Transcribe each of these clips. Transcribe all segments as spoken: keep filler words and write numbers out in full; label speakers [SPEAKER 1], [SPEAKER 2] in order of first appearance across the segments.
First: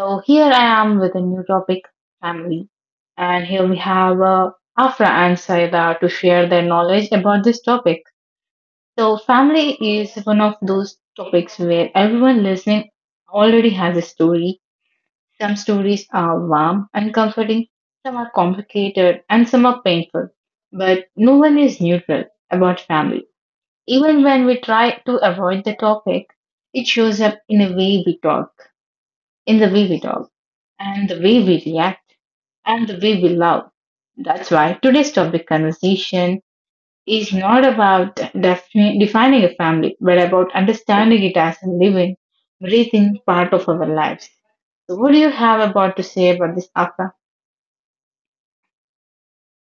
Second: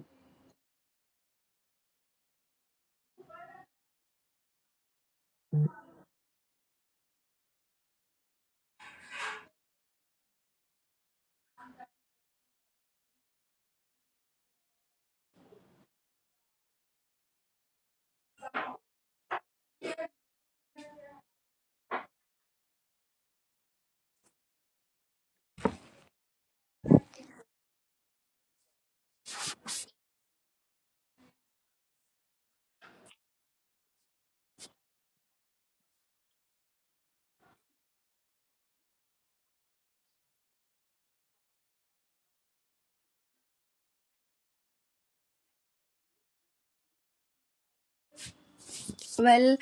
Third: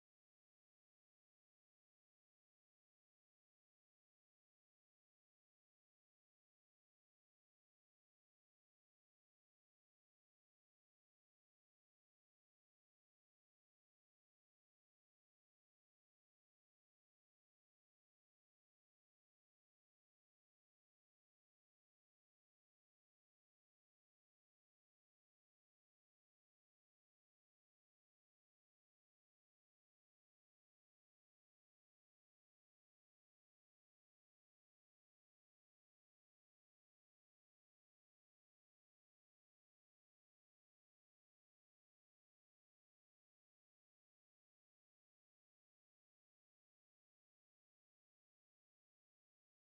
[SPEAKER 1] So, here I am with a new topic family, and here we have uh, Afra and Saida to share their knowledge about this topic. So, family is one of those topics where everyone listening already has a story. Some stories are warm and comforting, some are complicated, and some are painful. But no one is neutral about family. Even when we try to avoid the topic, it shows up in a way we talk in the way we talk and the way we react and the way we love. That's why today's topic conversation is not about defi- defining a family, but about understanding it as a living, breathing part of our lives. So, what do you have about to say about this, Akka?
[SPEAKER 2] Well,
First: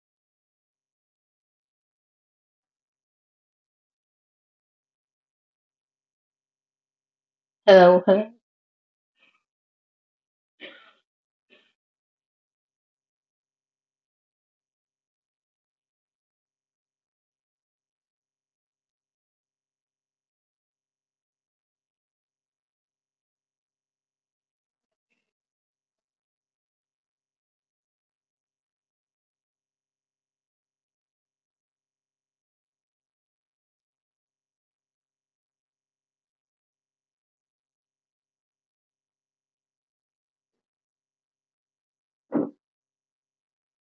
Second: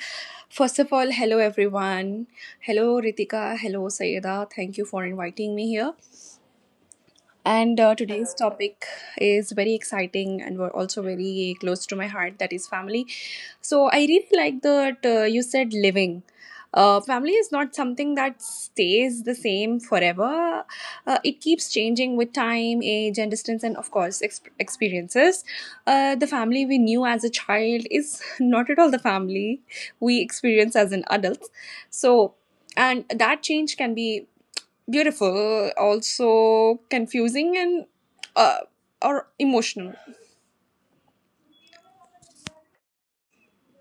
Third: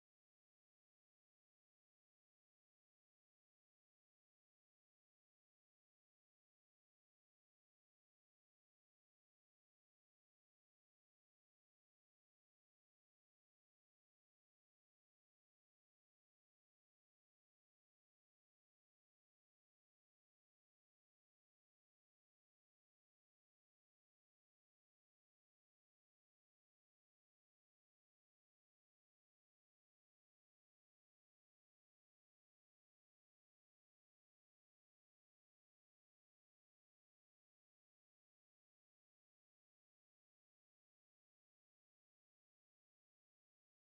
[SPEAKER 2] first of all, hello everyone. Hello Ritika, hello Sayeda. Thank you for inviting me here. And uh,
[SPEAKER 1] Hello, hello,
[SPEAKER 2] today's topic is very exciting and we're also very close to my heart, that is family. So I really like that uh, you said living. Uh, family is not something that stays the same forever. Uh, it keeps changing with time, age, and distance, and of course, ex- experiences. Uh, the family we knew as a child is not at all the family we experience as an adult. So, and that change can be beautiful, also confusing, and uh, or emotional.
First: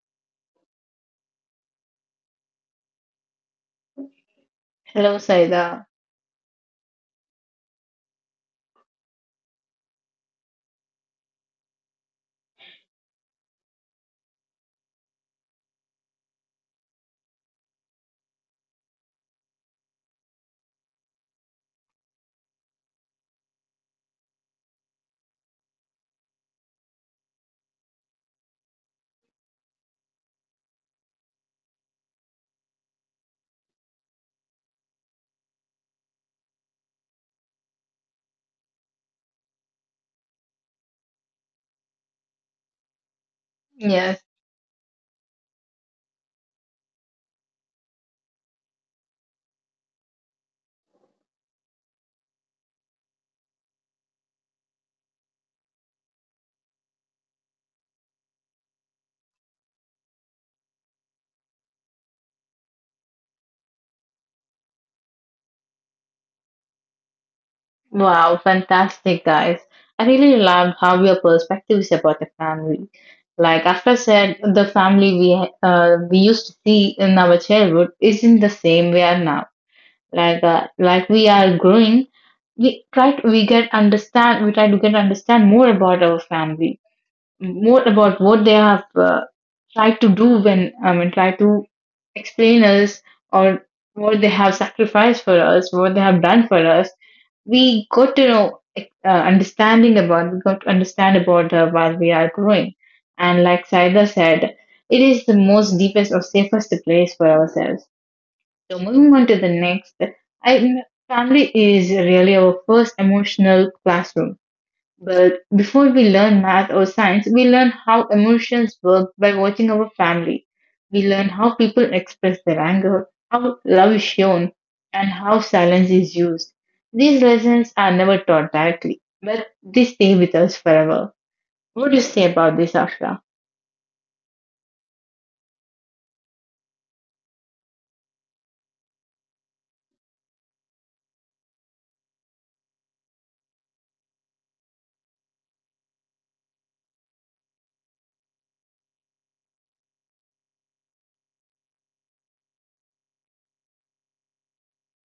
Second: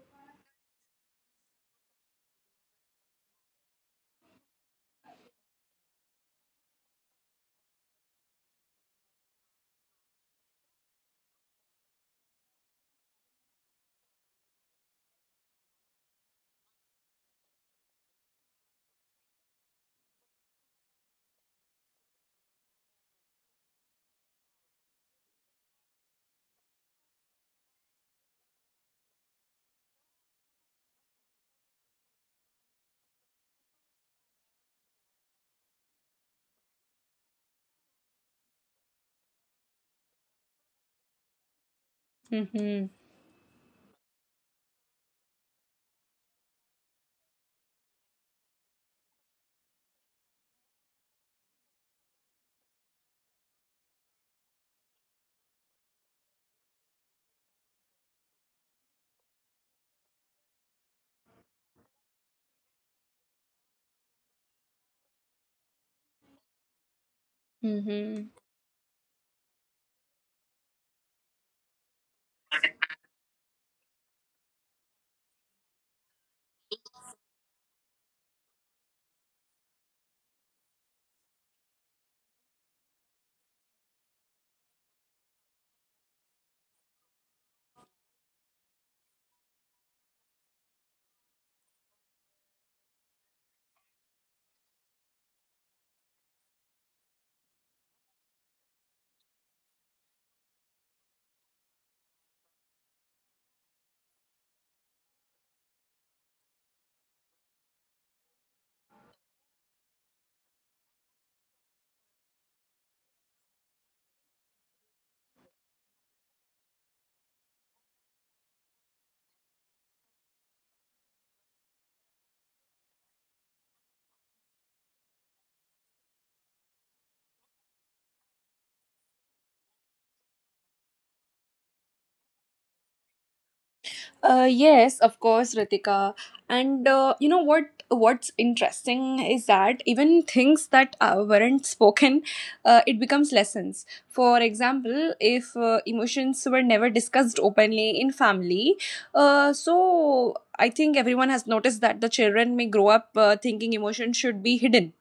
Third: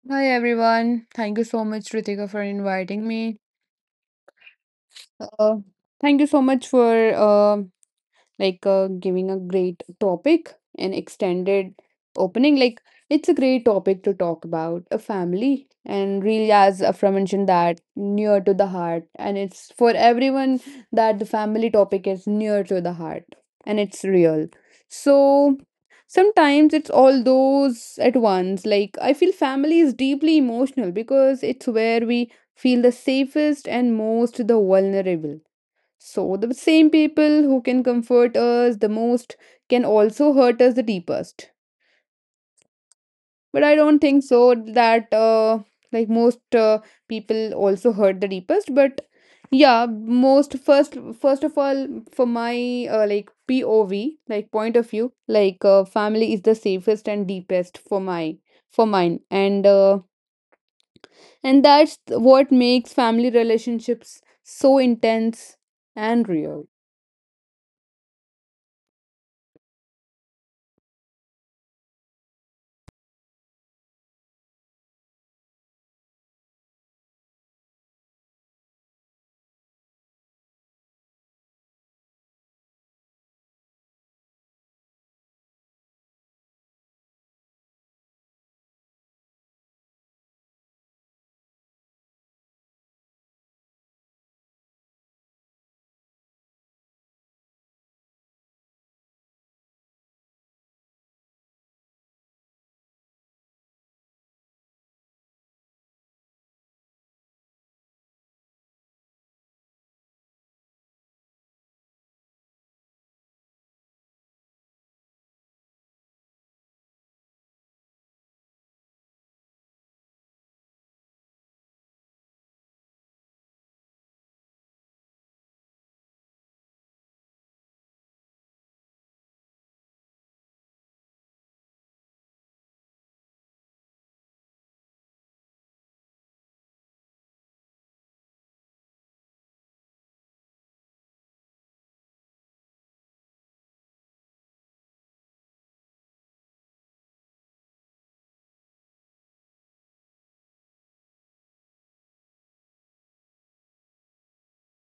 [SPEAKER 3] Hi everyone. Thank you so much, Ritika, for inviting me.
[SPEAKER 1] hello,
[SPEAKER 3] Uh,
[SPEAKER 1] Saida.
[SPEAKER 3] Thank you so much for uh, like uh, giving a great topic an extended opening. Like, it's a great topic to talk about a family and really, as afra mentioned, that near to the heart and it's for everyone, that the family topic is near to the heart and it's real. So sometimes it's all those at once. Like, I feel family is deeply emotional because it's where we feel the safest and most the vulnerable. So, the same people who can comfort us the most can also hurt us the deepest.
[SPEAKER 2] Mm-hmm.
[SPEAKER 3] But I don't
[SPEAKER 1] Yes.
[SPEAKER 3] think so that, uh, like, most uh, people also hurt the deepest. But yeah, most first, first of all, for my uh, like P O V, like point of view, like, uh, family is the safest and deepest for my for mine. And uh, and that's what makes family relationships so intense and real.
[SPEAKER 2] Mm-hmm.
[SPEAKER 1] Wow, fantastic, guys. I really love how your perspective is about the family. Like after said, the family we uh, we used to see in our childhood isn't the same we are now. Like uh, like we are growing, we try to, we get understand we try to get understand more about our family, more about what they have uh, try to do when I mean try to explain us or what they have sacrificed for us, what they have done for us. We got to know uh, understanding about we got to understand about uh, while we are growing, and like Saida said, it is the most deepest or safest place for ourselves. So moving on to the next, I family is really our first emotional classroom but before we learn math or science, we learn how emotions work by watching our family. We learn how people express their anger, how love is shown, and how silence is used. These lessons are never taught directly, but they stay with us forever. What do you say about this, Afra?
[SPEAKER 2] Uh, yes, of course, Ritika. And uh, you know what? What's interesting is that even things that uh, weren't spoken, uh, it becomes lessons. For example, if uh, emotions were never discussed openly in family, uh, so I think everyone has noticed that the children may grow up uh, thinking emotions should be hidden.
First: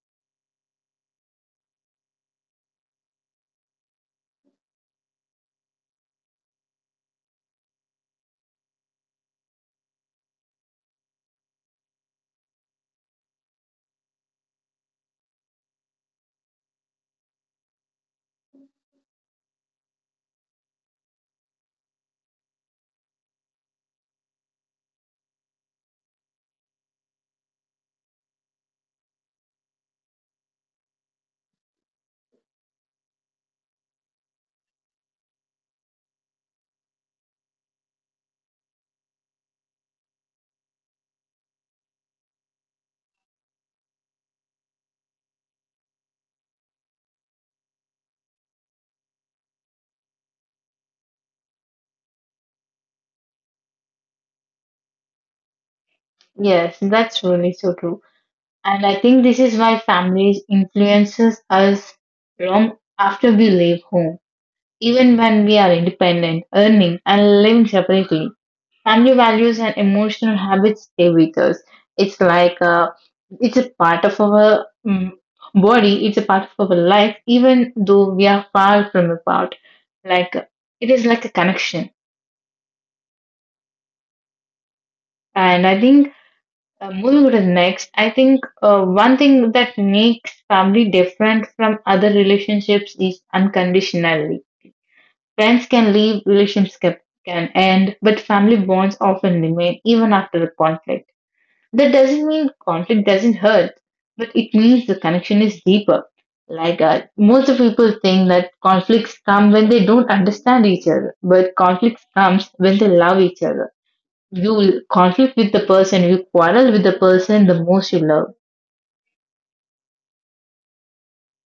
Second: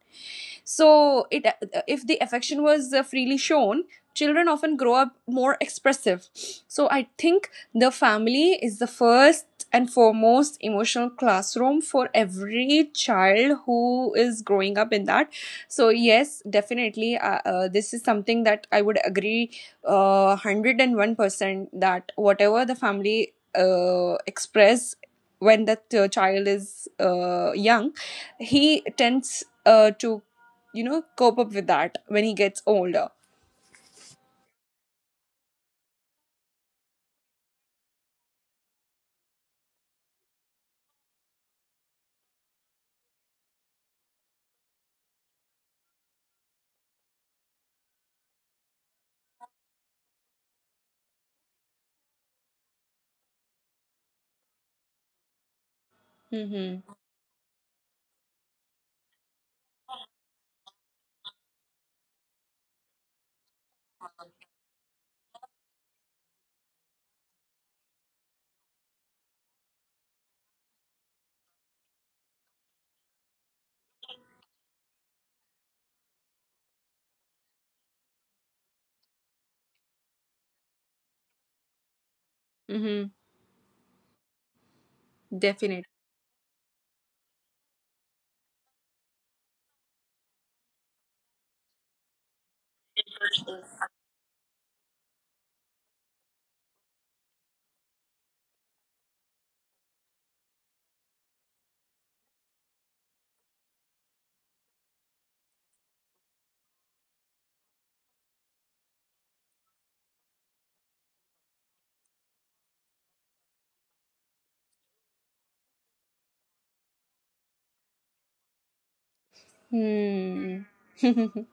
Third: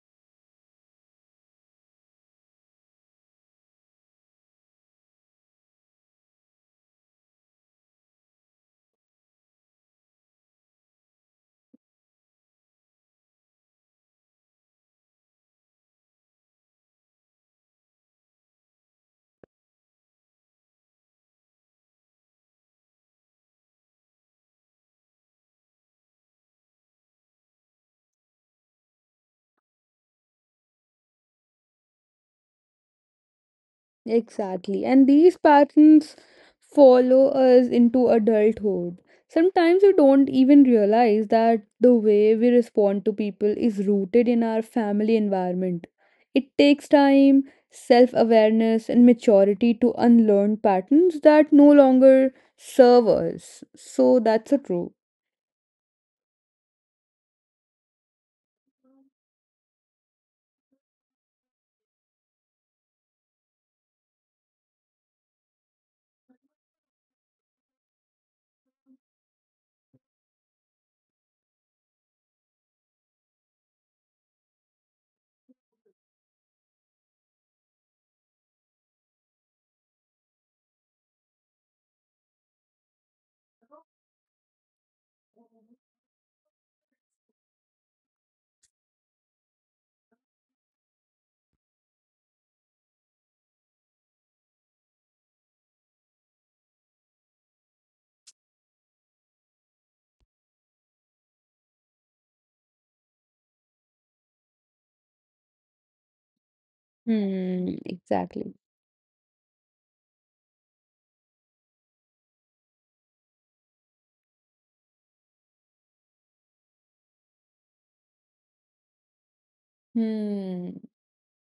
[SPEAKER 2] So, it uh, uh, if the affection was uh, freely shown, children often grow up more expressive. So, I think the family is the first and foremost emotional classroom for every child who is growing up in that. So, yes, definitely, uh, uh, this is something that I would agree uh, one hundred one percent that whatever the family uh, express when that uh, child is uh, young, he tends uh, to, you know, cope up with that when he gets older.
[SPEAKER 3] Exactly. And these patterns follow us into adulthood. Sometimes we don't even realize that the way we respond to people is rooted in our family environment. It takes time, self awareness, and maturity to unlearn patterns that no longer serve us. So that's a true.
[SPEAKER 1] Yes,
[SPEAKER 2] Mm-hmm.
[SPEAKER 1] that's really so true. And I think this is why families influences us long after we leave home. Even when we are independent, earning and living separately, family values and emotional habits stay with us. It's like uh, it's a part of our um, body. It's a part of our life, even though we are far from apart. Like uh, it is like a connection.
[SPEAKER 2] Mm-hmm.
[SPEAKER 1] And I
[SPEAKER 2] Definitely.
[SPEAKER 1] think uh, moving to the next, I think uh, one thing that makes family different from other relationships is unconditionally. Friends can leave, relationships can can end, but family bonds often remain even after a conflict. That doesn't mean conflict doesn't hurt, but it means the connection is deeper. Like uh, most of
[SPEAKER 3] Hmm,
[SPEAKER 1] people think that
[SPEAKER 3] exactly.
[SPEAKER 1] conflicts come when they don't understand each other, but conflicts comes when they love each other. You will conflict with the person, you quarrel with the person the most you love.
[SPEAKER 2] Hmm.
[SPEAKER 3] Hmm.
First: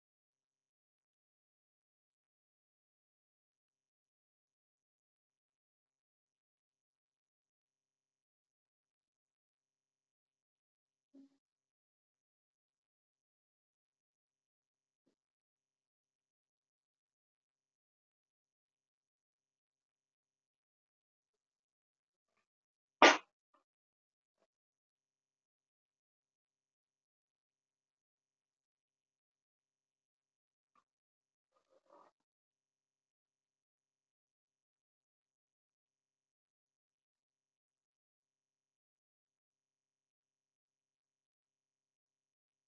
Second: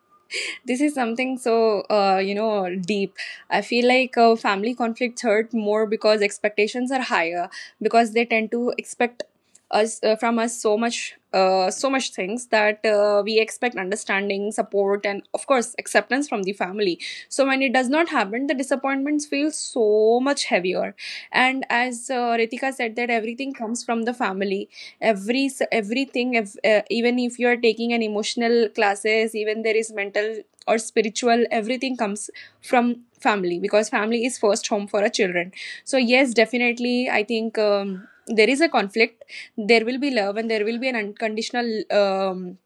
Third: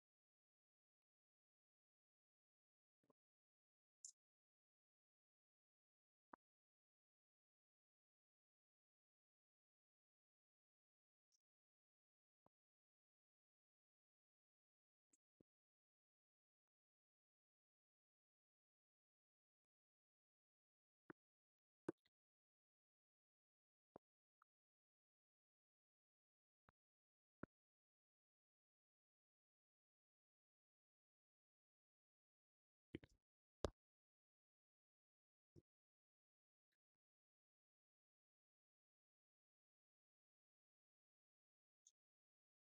[SPEAKER 2] This is something so uh, you know, deep. I feel like uh, family conflicts hurt more because expectations are higher, because they tend to expect us uh, from us so much, uh, so much things that uh, we expect understanding, support, and of course acceptance from the family. So when it does not happen, the disappointments feel so much heavier. And as uh, Ritika said, that everything comes from the family. every Everything, if, uh, even if you are taking an emotional classes, even there is mental or spiritual, everything comes from family, because family is first home for a children. So yes, definitely I think um, there is a conflict, there will be love, and there will be an unconditional um,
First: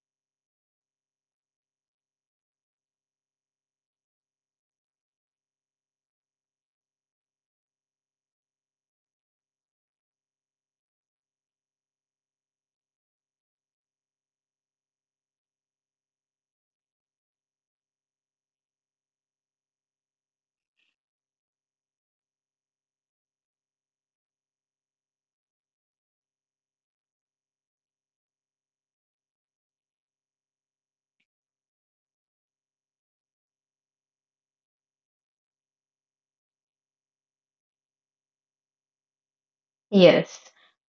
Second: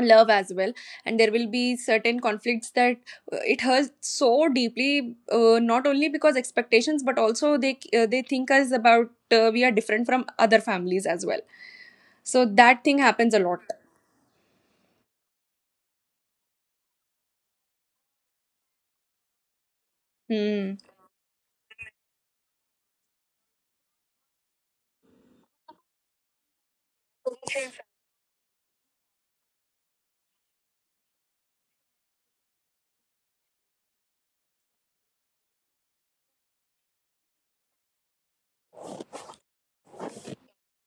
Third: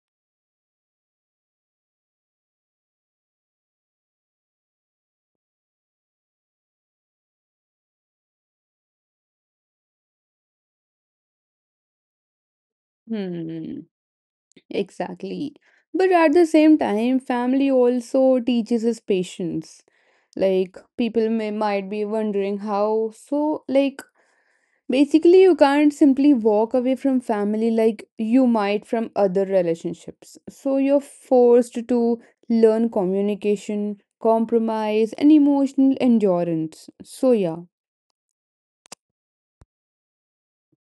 [SPEAKER 2] love as well. And there will be certain conflicts that uh, it hurts so deeply, uh, not only because expectations, but also they uh, they think us about uh, we are different from other families as well. So that thing happens a lot.
[SPEAKER 3] Hmm. Exactly. But at the same time, family also teaches us patience.
[SPEAKER 2] Mm.
[SPEAKER 3] Like, people may might be wondering how. So, like, basically you can't simply walk away from family like you might from other relationships. So you're forced to learn communication, compromise, and emotional endurance. So yeah.
[SPEAKER 1] Yes.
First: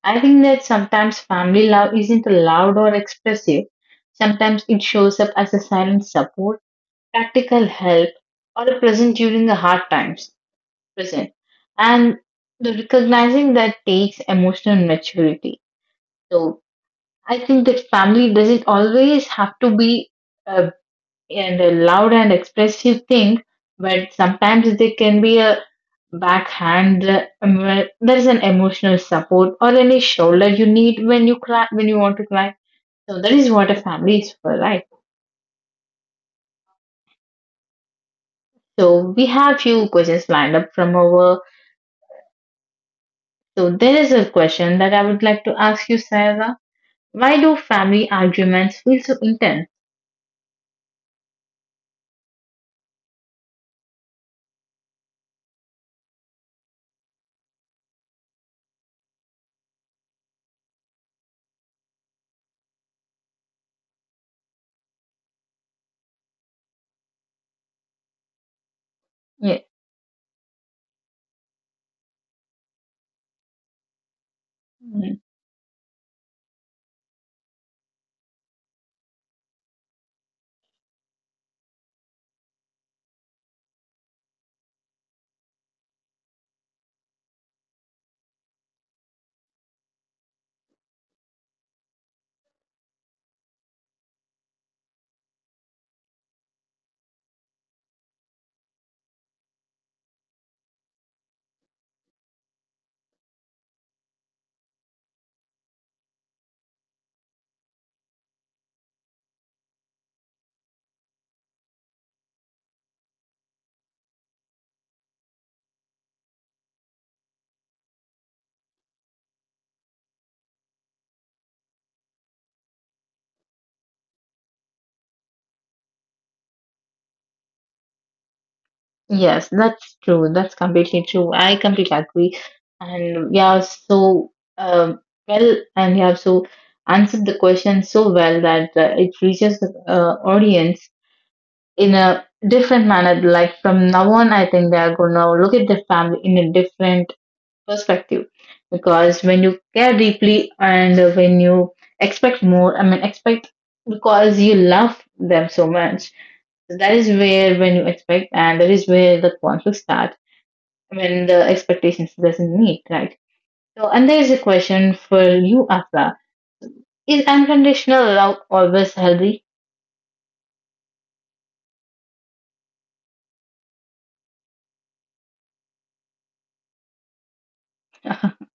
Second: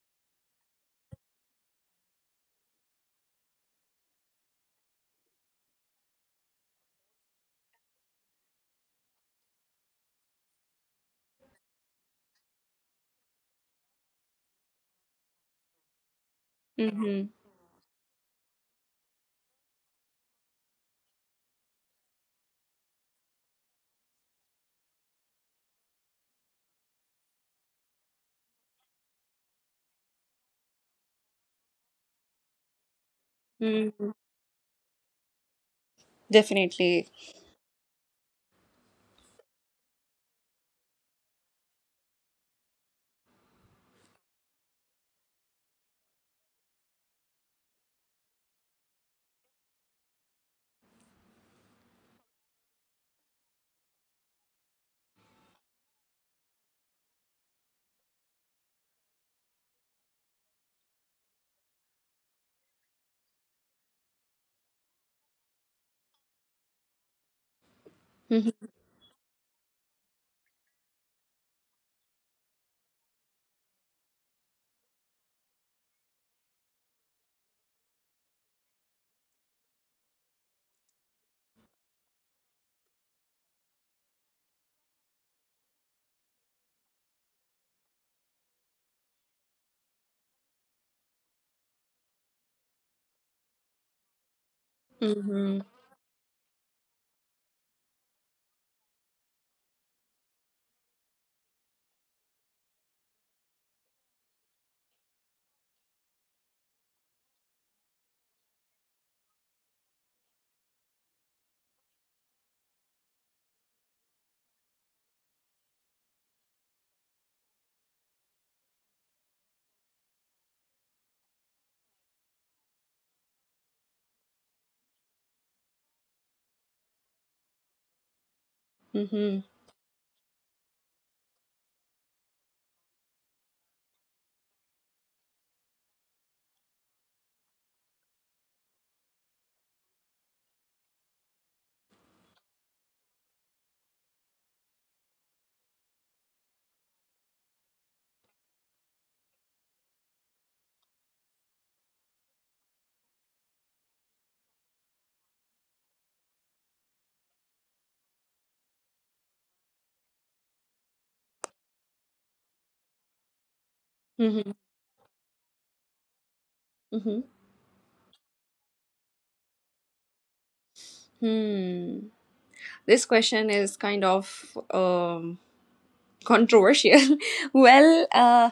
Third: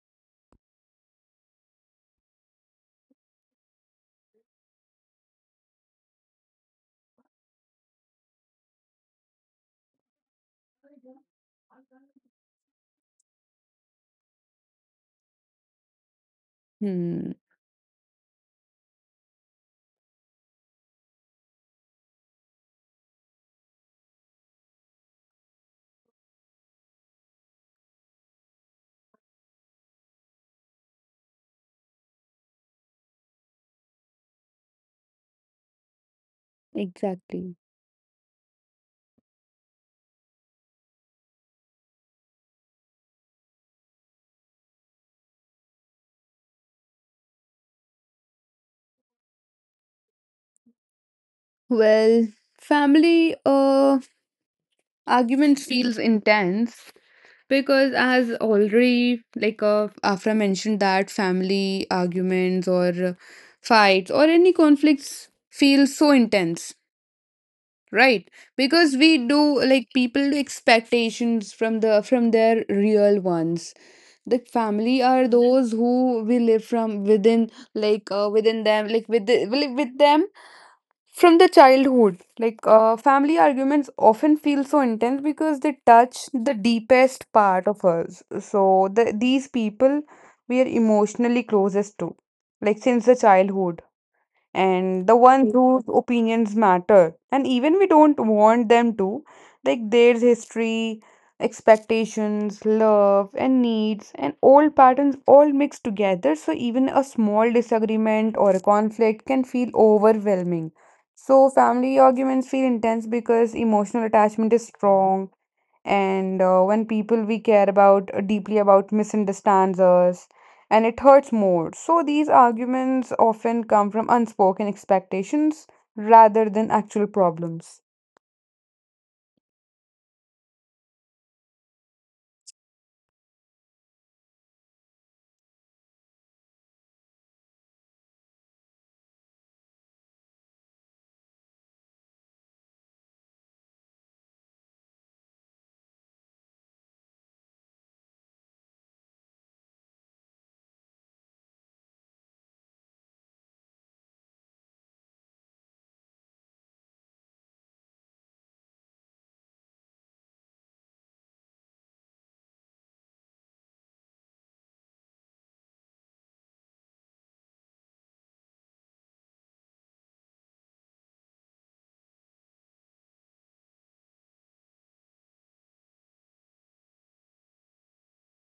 [SPEAKER 1] I think that sometimes family love isn't loud or expressive. Sometimes it shows up as a silent support, practical help, or a present during the hard times. Present. And the recognizing that takes emotional maturity. So
[SPEAKER 2] Mm-hmm.
[SPEAKER 3] Hmm,
[SPEAKER 1] I think that family doesn't always have to be a, and a loud and expressive thing, but sometimes they can be a backhand. um, uh, em- There is an emotional support or any shoulder you need when you cry, when you want to cry. So that is what a
[SPEAKER 2] Mm-hmm.
[SPEAKER 1] family is for, right?
[SPEAKER 2] Definitely.
[SPEAKER 3] exactly.
[SPEAKER 1] So we have few questions lined up from over. So there is a question that I would like to ask you, Sarah. Why do family arguments feel so intense?
[SPEAKER 3] Well, family uh arguments feels intense because, as already like uh, afra mentioned, that family arguments or uh, fights or any conflicts feel so intense, right?
[SPEAKER 2] Mm-hmm.
[SPEAKER 3] Because we do,
[SPEAKER 1] Yeah.
[SPEAKER 3] like, people do expectations from the from their real ones. The family
[SPEAKER 1] Mm.
[SPEAKER 3] are those who we live from within, like uh, within them, like with the, like with them from the childhood. Like uh, family arguments often feel so intense because they touch the deepest part of us. So the, these people we are emotionally closest to, like, since the childhood, and the ones
[SPEAKER 2] Mm-hmm.
[SPEAKER 3] whose opinions matter. And even we don't want them to, like, there's history, expectations, love, and needs, and old patterns all mixed together. So even a small disagreement or a conflict can feel overwhelming. So family arguments feel intense because emotional attachment is strong, and uh, when people we care about uh, deeply about misunderstands us, and it hurts more. So these arguments often come from unspoken expectations rather than actual problems.
[SPEAKER 2] Mm-hmm.
[SPEAKER 1] Yes, that's true. That's completely true. I completely agree. And we have so um well, and we have so answered the question so well that uh, it reaches the uh, audience in a different manner. Like from now on, I think they are going to look at their family in a different perspective because when you care deeply and when you expect more I mean expect because you love them so much, that is where when you expect and that is where the conflict starts when the expectations doesn't meet, right? So and there is a
[SPEAKER 2] Mm-hmm.
[SPEAKER 1] question for you, Afra. Is
[SPEAKER 2] Mm-hmm.
[SPEAKER 1] unconditional love always healthy?
[SPEAKER 2] Hmm. This question is kind of um, controversial. Well, uh,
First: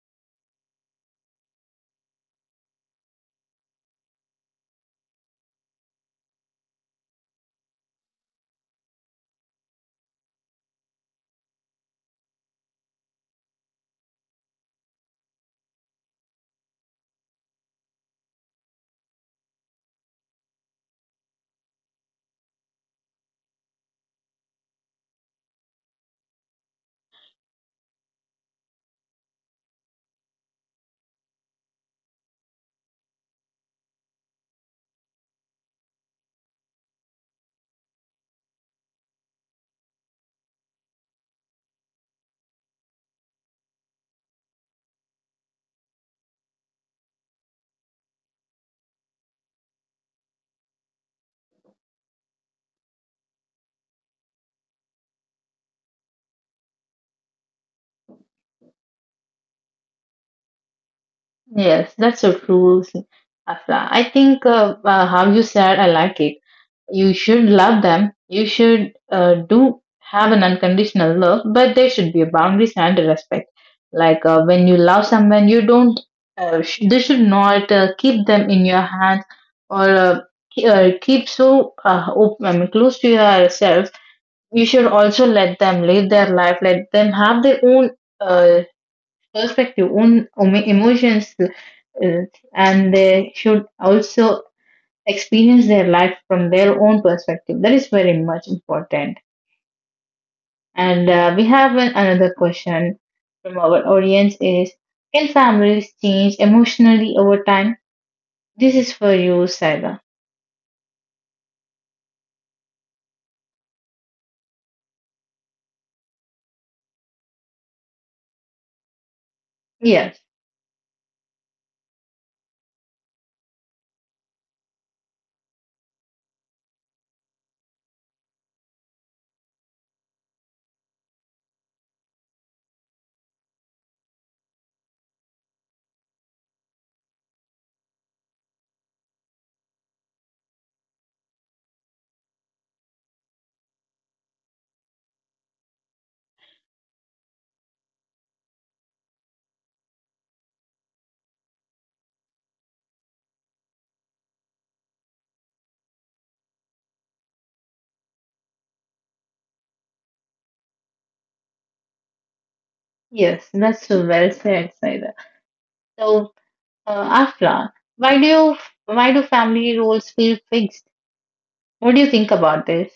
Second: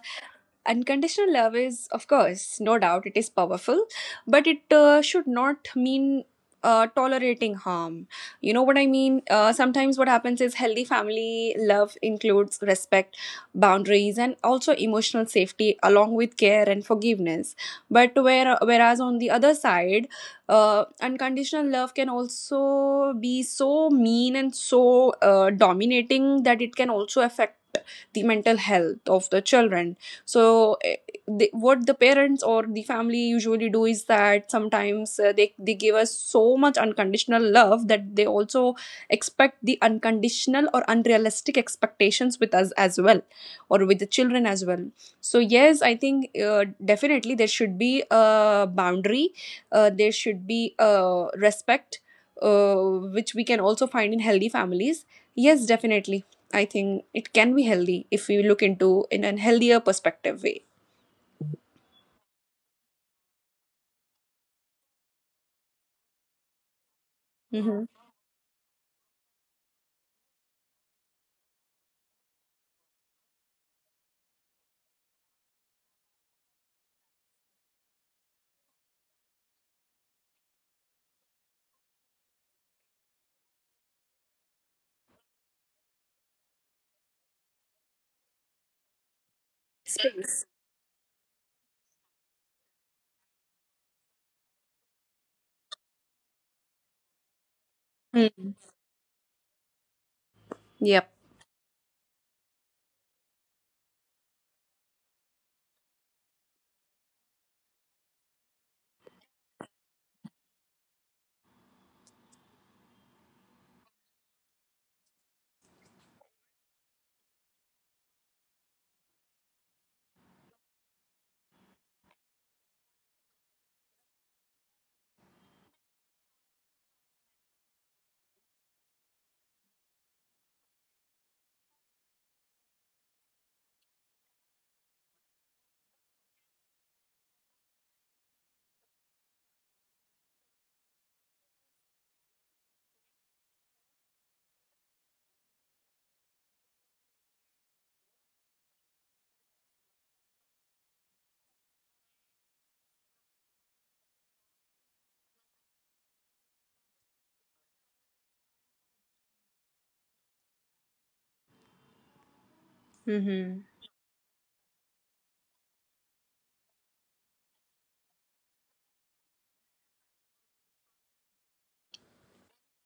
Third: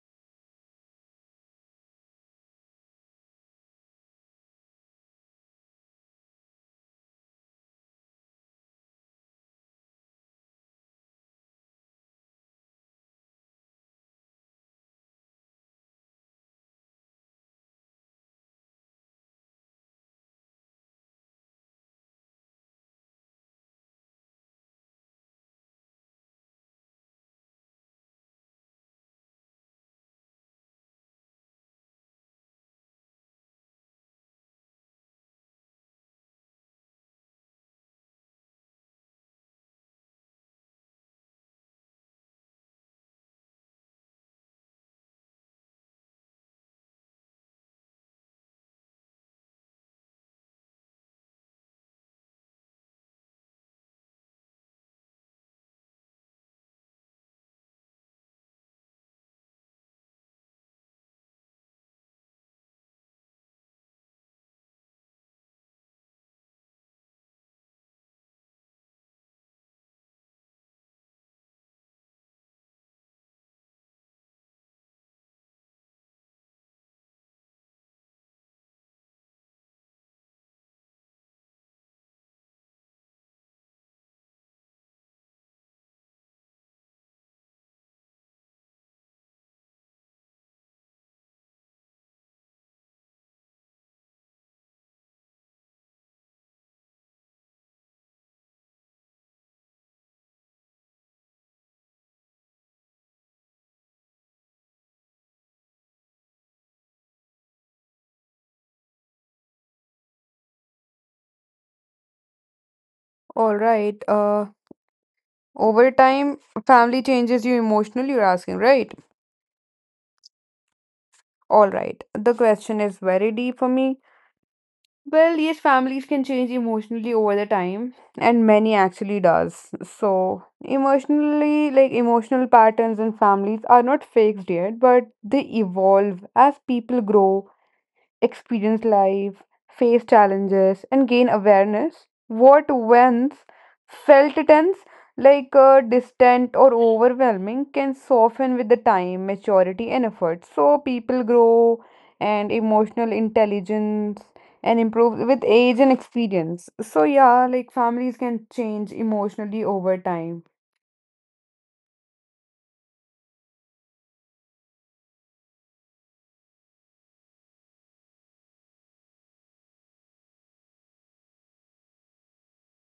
[SPEAKER 2] unconditional love is, of course, no doubt, it is powerful, but it uh, should not mean uh, tolerating harm. You know what I mean? Uh, sometimes what happens is healthy family love includes respect, boundaries, and also emotional safety, along with care and forgiveness. But where, whereas on the other side, uh, unconditional love can also be so mean and so uh, dominating that it can also affect the mental health of the children. So eh, the, what the parents or the family usually do is that sometimes uh, they, they give us so much unconditional love that they also expect the unconditional or unrealistic expectations with us as well, or with the children as well. So yes, I think uh, definitely there should be a boundary, uh, there should be a respect, uh, which we can also find in healthy families. Yes, definitely. I think it can be healthy if we look into in a healthier perspective way.
[SPEAKER 1] Yes, that's so true, s- Afra. I think uh, uh, how you said, I like it. You should love
[SPEAKER 2] Mm-hmm.
[SPEAKER 1] them. You should uh, do have an unconditional love, but there should be boundaries and respect. Like uh, when you love someone, you don't. Uh, sh- they should not uh, keep them in your hands or uh, ke- uh, keep so uh, open, I mean, close to yourself. You should also let them live their life. Let them have their own. Uh, perspective, own
[SPEAKER 2] Space.
[SPEAKER 1] um, emotions, uh, and they should also experience their life from their own perspective. That is very much
[SPEAKER 2] Mm.
[SPEAKER 1] important. And
[SPEAKER 2] Yep.
[SPEAKER 1] uh, we have an, another question from our audience is, can families change emotionally over time? This is for you, Saida.
[SPEAKER 3] All right. Uh over time, family changes you emotionally, you're asking, right?
[SPEAKER 1] Yes,
[SPEAKER 3] All right, the question is very deep for me. Well, yes, families can change emotionally over the time, and many actually does. So, emotionally, like, emotional patterns in families are not fixed yet, but they evolve as people grow, experience life, face challenges, and gain awareness. What once felt tense, like uh, distant or overwhelming, can soften with the time, maturity, and effort. So people grow, and emotional intelligence, and improve with age and experience. So, yeah, like, families can change emotionally over time.
[SPEAKER 1] yes,
[SPEAKER 2] Mm-hmm.
[SPEAKER 1] that's so well said, Saida. So, uh, Afla, why do you, why do family roles feel fixed? What do you think about this?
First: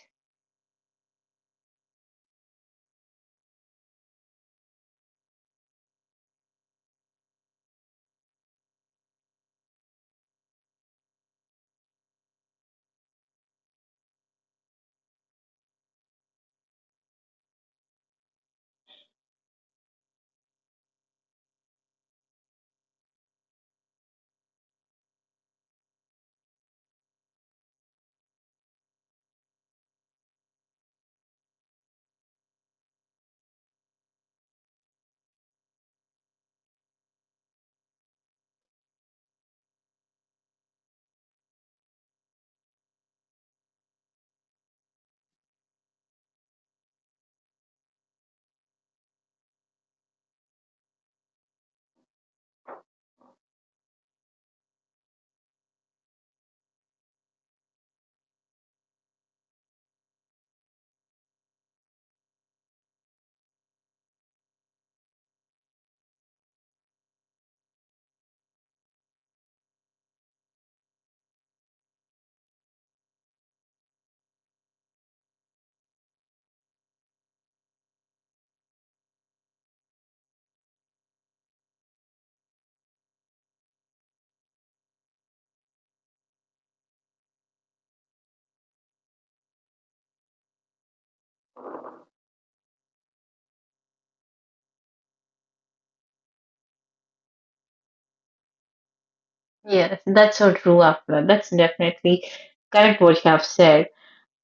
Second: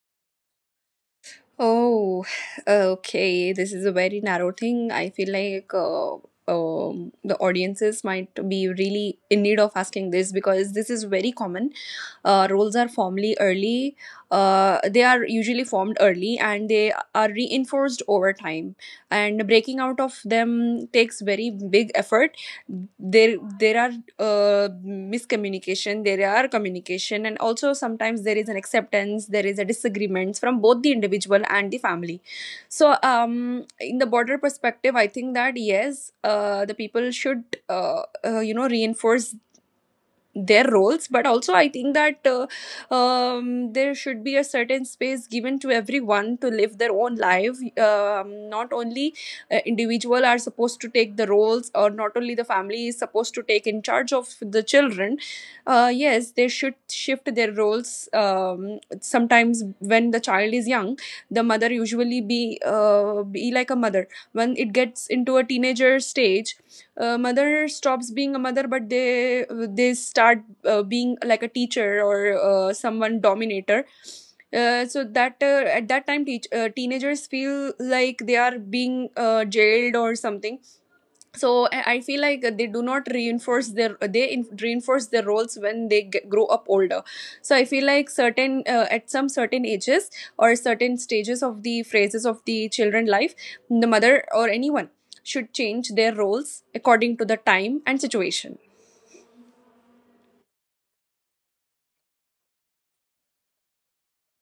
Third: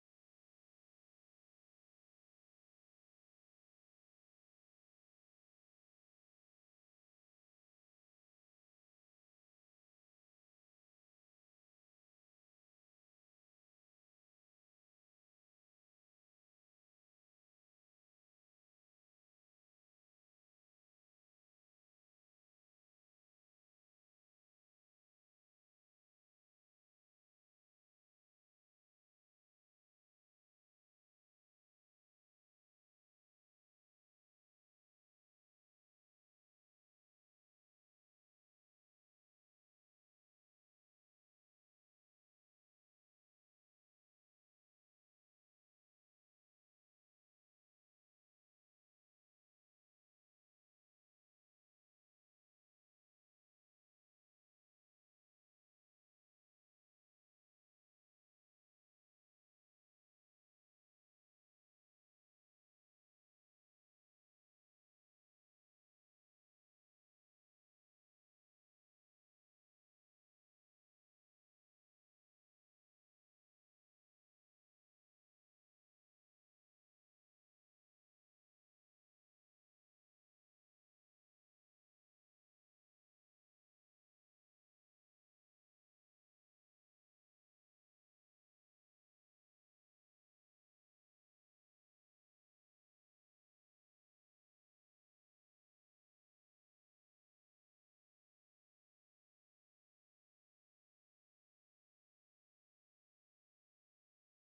[SPEAKER 2] Oh, okay. This is a very narrow thing. I feel like uh, um, the audiences might be really in need of asking this because this is very common. Uh, roles are formally early. Uh, they are usually formed early and they are reinforced over time. And breaking out of them takes very big effort. There there are uh, miscommunication, there are communication, and also sometimes there is an acceptance, there is a disagreements from both the individual and the family. So um in the border perspective, I think that yes, uh, the people should uh, uh, you know, reinforce their roles, but also I think that uh, um, there should be a certain space given to everyone to live their own life. Um, not only uh, individual are supposed to take the roles, or not only the family is supposed to take in charge of the children. Uh, yes, they should shift their roles. Um, sometimes when the child is young, the mother usually be uh, be like a mother. When it gets into a teenager stage, uh, mother stops being a mother, but they they start uh, being like a teacher or uh, someone dominator. Uh, so that uh, at that time, teach, uh, teenagers feel like they are being uh, jailed or something. So i I feel like they do not reinforce their, they in, reinforce their roles when they get, grow up older. So I feel like certain, uh, at some certain ages, or certain stages of the phases of the children life, the mother or anyone should change their roles according to the time and situation.
[SPEAKER 1] Yes, that's so true, Afra. That's definitely correct what you have said.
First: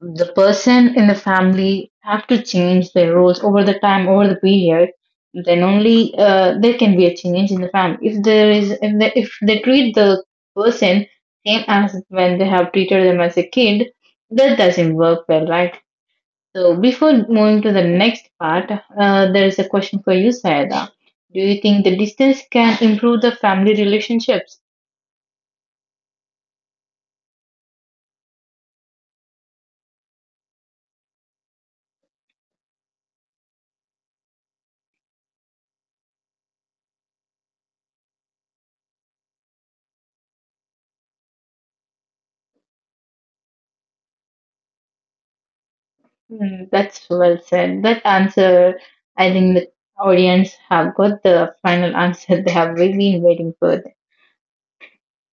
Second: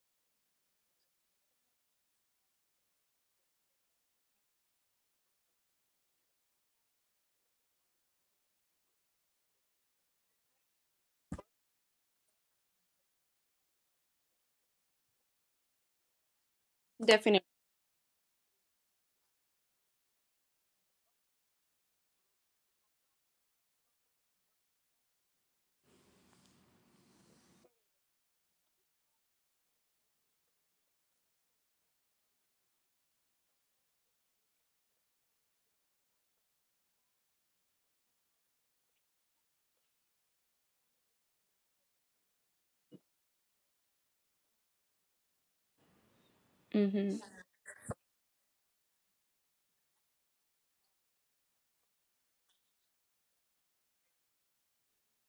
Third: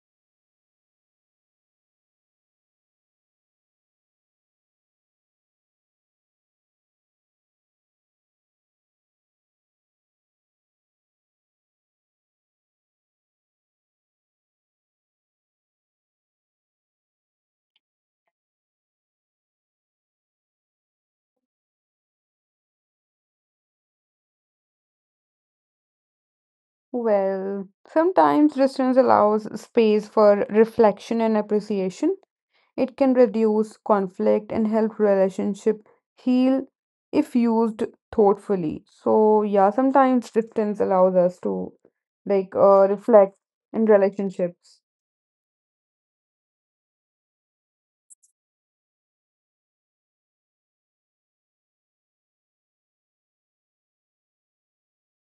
[SPEAKER 1] The person in the family have to change their roles over the time, over the period. Then only uh, there can be a change in the family. If there is, if they, if they treat the person same as when they have treated them as a kid, that doesn't work well, right? So before
[SPEAKER 2] Definitely.
[SPEAKER 1] moving to the next part, uh, there is a question for you, Saida. Do you think the distance can improve the family relationships?
[SPEAKER 3] Well, sometimes distance allows space for reflection and appreciation. It can reduce conflict and help relationship heal if used thoughtfully. So yeah, sometimes distance allows us to like uh, reflect in relationships.
[SPEAKER 1] Mm, that's
[SPEAKER 2] Mm-hmm.
[SPEAKER 1] well said. That answer, I think the audience have got the final answer they have really been waiting for.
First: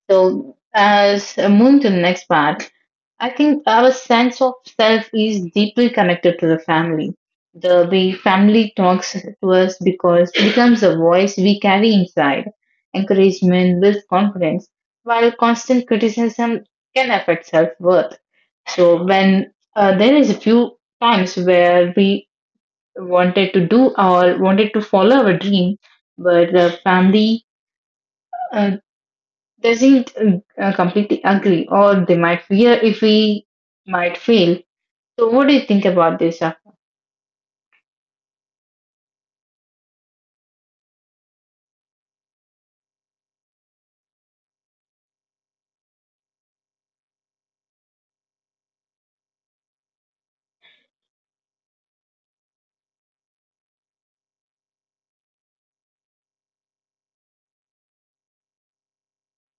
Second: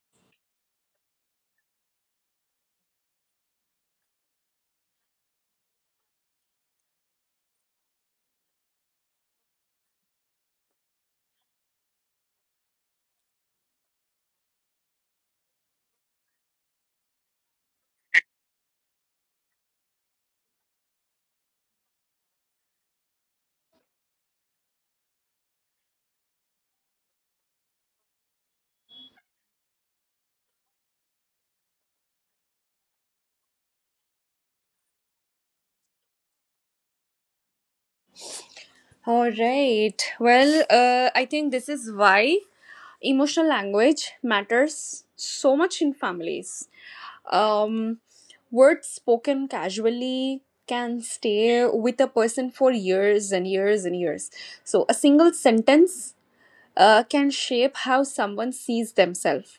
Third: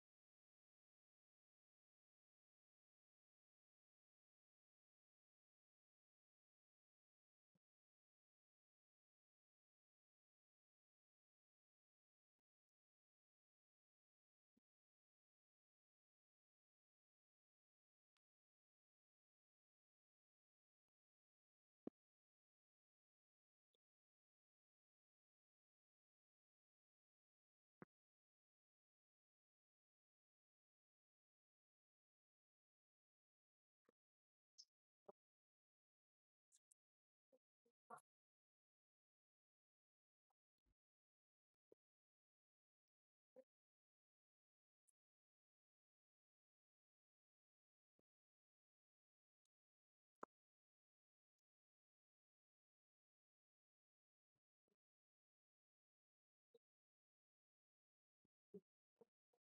[SPEAKER 1] So, as uh, moving to the next part, I think our sense of self is deeply connected to the family. The way family talks to us because becomes a voice we carry inside. Encouragement builds confidence, while constant criticism can affect self worth. So, when uh, there is a few times where we wanted to do or wanted to follow our dream, but the family uh, doesn't uh, completely agree, or they might fear if we might fail. So, what do you think about this, Afra?
[SPEAKER 2] All right. Well, uh, I think this is why emotional language matters so much in families. Um, Words spoken casually can stay with a person for years and years and years. So, a single sentence uh, can shape how someone sees themselves.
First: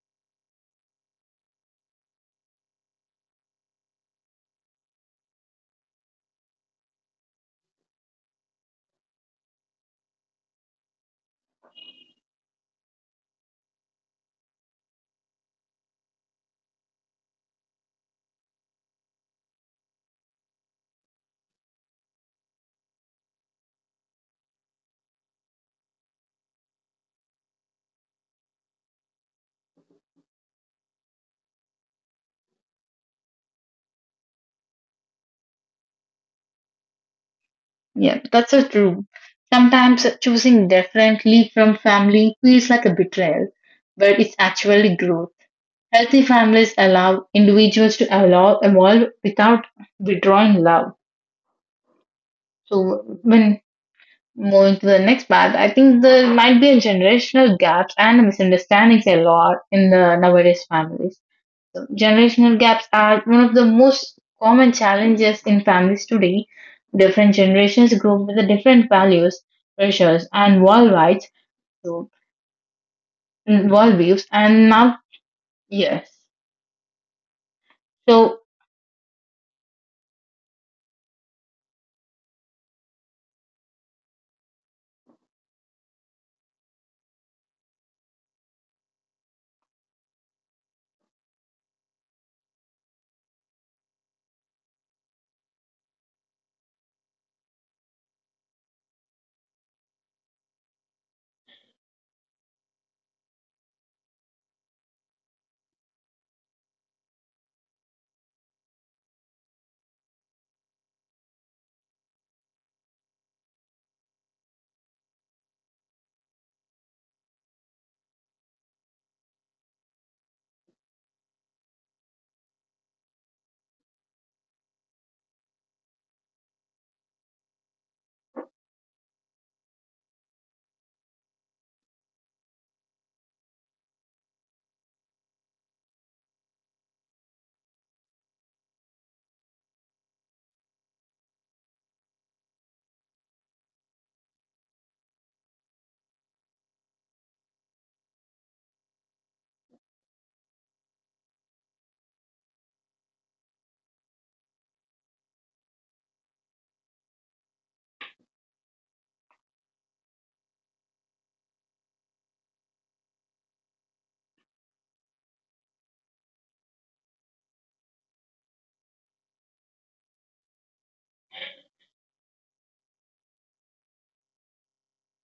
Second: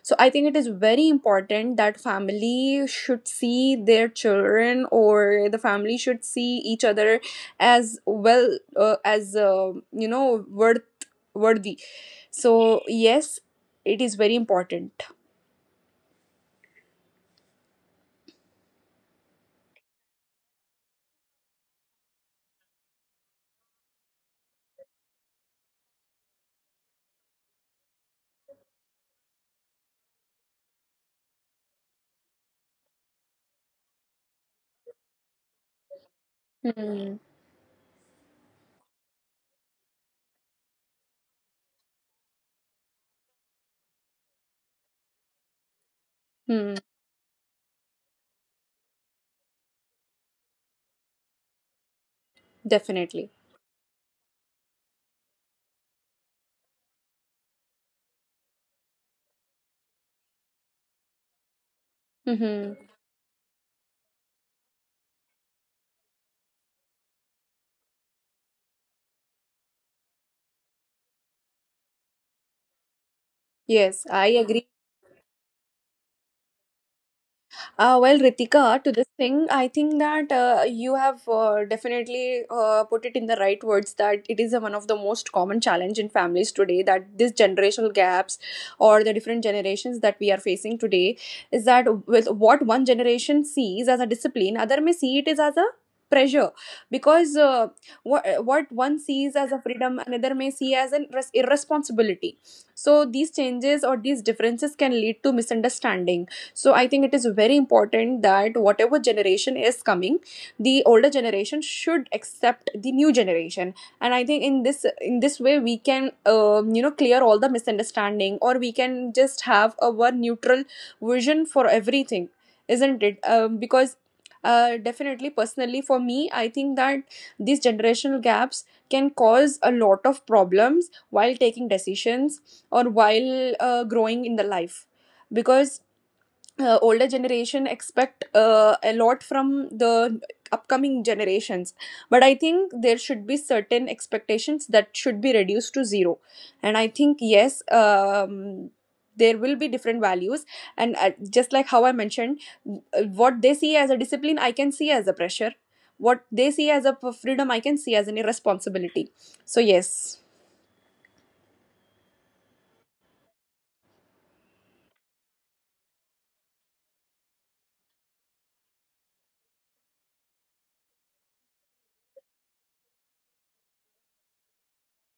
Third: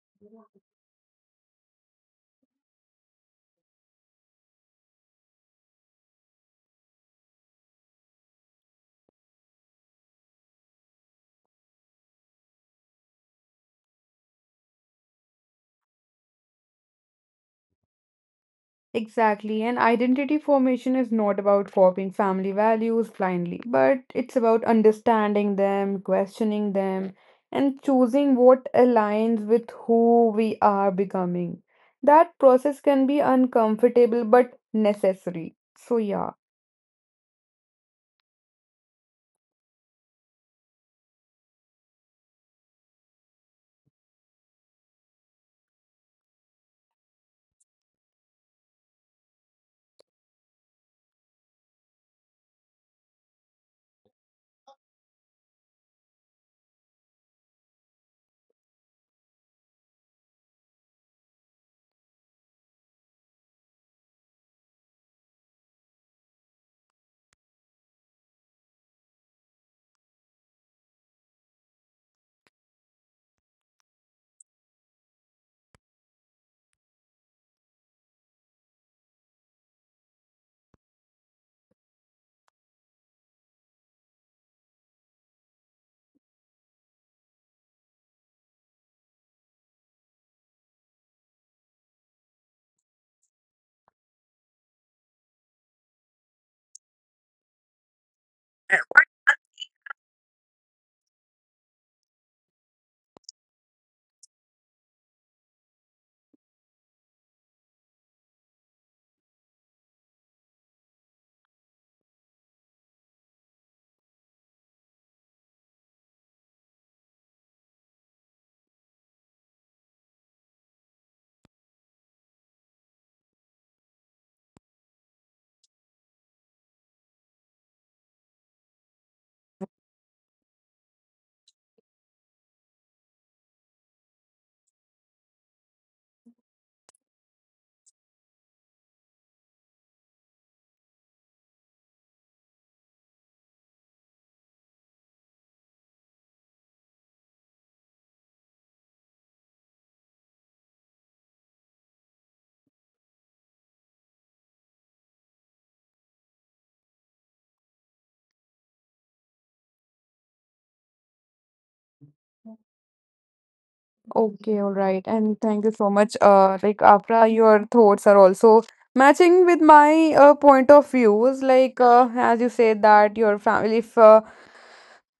[SPEAKER 2] So, I think it is very important that family should see their children, or the family should see each other as well, uh, as uh, you know, worth worthy. So, yes, it is very important.
[SPEAKER 3] Exactly. And identity formation is not about copying family values blindly, but it's about understanding them, questioning them, and choosing what aligns with who we are becoming. That process can be uncomfortable but necessary. So, yeah.
[SPEAKER 2] Hmm.
[SPEAKER 1] Yeah, that's so true. Sometimes choosing differently from family feels like a betrayal, but it's actually growth. Healthy families
[SPEAKER 2] Hmm.
[SPEAKER 1] allow individuals to allow, evolve without withdrawing love. So
[SPEAKER 2] Definitely.
[SPEAKER 1] when moving to the next part, I think there might be a generational gaps and misunderstandings a lot in the nowadays families. So generational
[SPEAKER 2] Mm-hmm.
[SPEAKER 1] gaps are one of the most common challenges in families today. Different generations grow up with the different values, pressures, and worldwide so
[SPEAKER 2] Yes,
[SPEAKER 1] worldviews.
[SPEAKER 2] I
[SPEAKER 1] And
[SPEAKER 2] agree.
[SPEAKER 1] now, yes,
[SPEAKER 2] Uh, well,
[SPEAKER 1] so
[SPEAKER 2] Ritika, to this thing, I think that uh, you have uh, definitely uh, put it in the right words, that it is a, one of the most common challenge in families today, that this generational gaps or the different generations that we are facing today, is that with what one generation sees as a discipline, other may see it is as a pressure. Because uh, what, what one sees as a freedom, another may see as an irres- irresponsibility. So these changes or these differences can lead to misunderstanding. So I think it is very important that whatever generation is coming, the older generation should accept the new generation. And I think in this, in this way, we can um, you know, clear all the misunderstanding, or we can just have a one neutral vision for everything, isn't it? Um, because uh, definitely personally for me, I think that these generational gaps can cause a lot of problems while taking decisions, or while uh, growing in the life. Because uh, older generation expect uh, a lot from the upcoming generations, but I think there should be certain expectations that should be reduced to zero. And I think yes, um, there will be different values, and uh, just like how I mentioned, uh, what they see as a discipline, I can see as a pressure. What they see as a f- freedom, I can see as an irresponsibility. So yes.
[SPEAKER 3] Okay, all right. And thank you so much. Uh, like, Afra, your thoughts are also matching with my uh, point of views. Like, uh, as you said that your family, if uh,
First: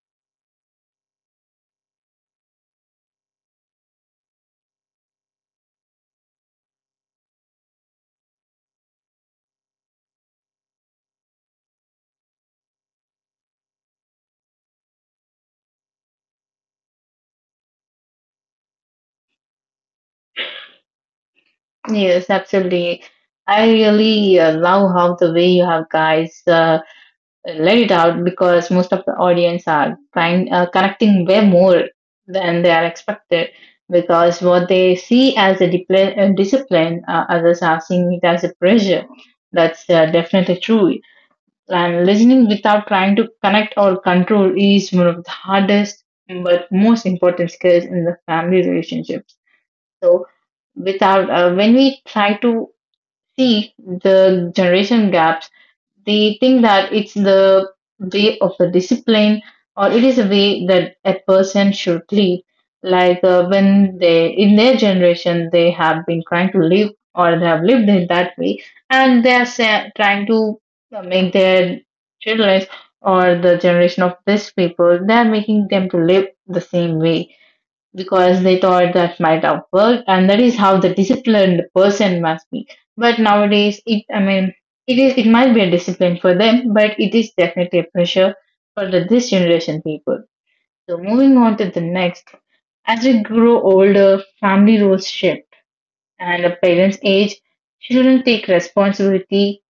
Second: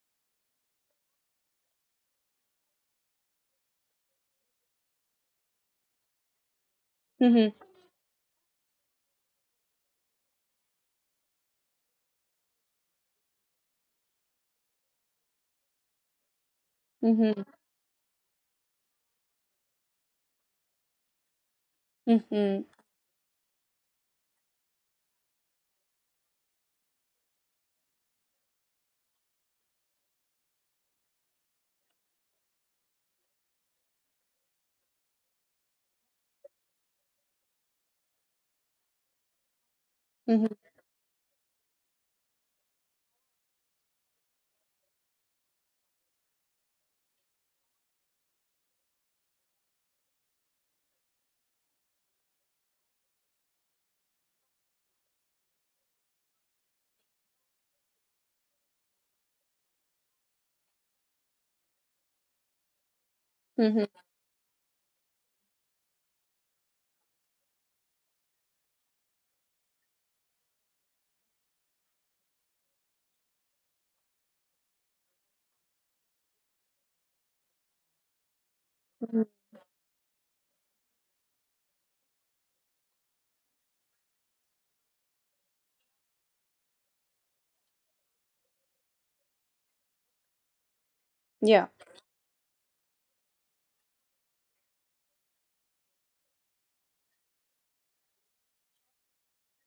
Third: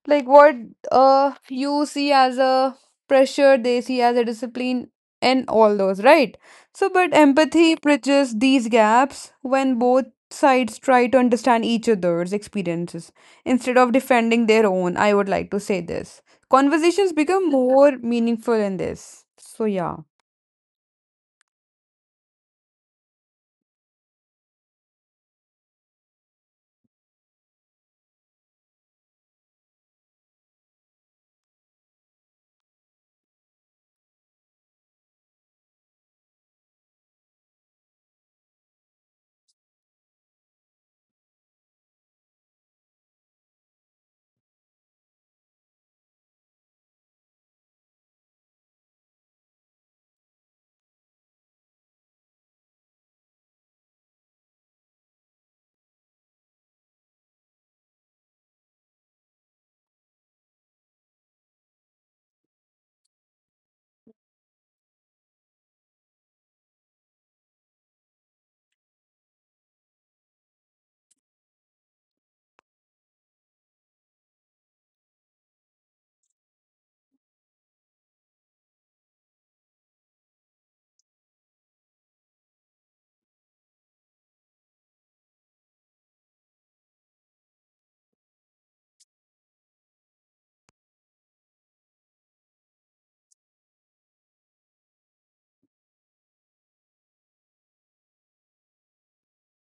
[SPEAKER 3] like, what uh you see as a pressure, they see as a discipline, and all those, right? So but
[SPEAKER 2] Mhm,
[SPEAKER 3] empathy bridges these gaps when both sides try to understand each other's experiences instead of defending their own. I would like to say this: conversations
[SPEAKER 2] mhm,
[SPEAKER 3] become more meaningful in this. So yeah.
[SPEAKER 1] yes,
[SPEAKER 2] mhm,
[SPEAKER 1] absolutely. I really uh, love how the way you have guys uh, let it out because most of the audience are trying uh, connecting way more than they are expected because what they see as a dipl- uh, discipline uh, others are seeing it as a pressure. That's uh,
[SPEAKER 2] mhm,
[SPEAKER 1] definitely true. And listening without trying to connect or control is one of the hardest but most important skills in the family relationships. So without uh, when we try to see the generation gaps, they think that it's the way of the discipline or it is a way that a person should live. Like uh,
[SPEAKER 2] mhm,
[SPEAKER 1] when they in their generation they have been trying to live or they have lived in that way and they are sa- trying to uh, make their children or the generation of these people they are making them to live the same way because they thought that
[SPEAKER 2] mhm.
[SPEAKER 1] might have worked and that is how the disciplined person must be. But nowadays it I mean it is it might be a discipline for them but it is definitely a pressure for the this generation people. So moving on
[SPEAKER 2] Yeah.
[SPEAKER 1] to the next, as we grow older family roles shift and a parents age children take responsibility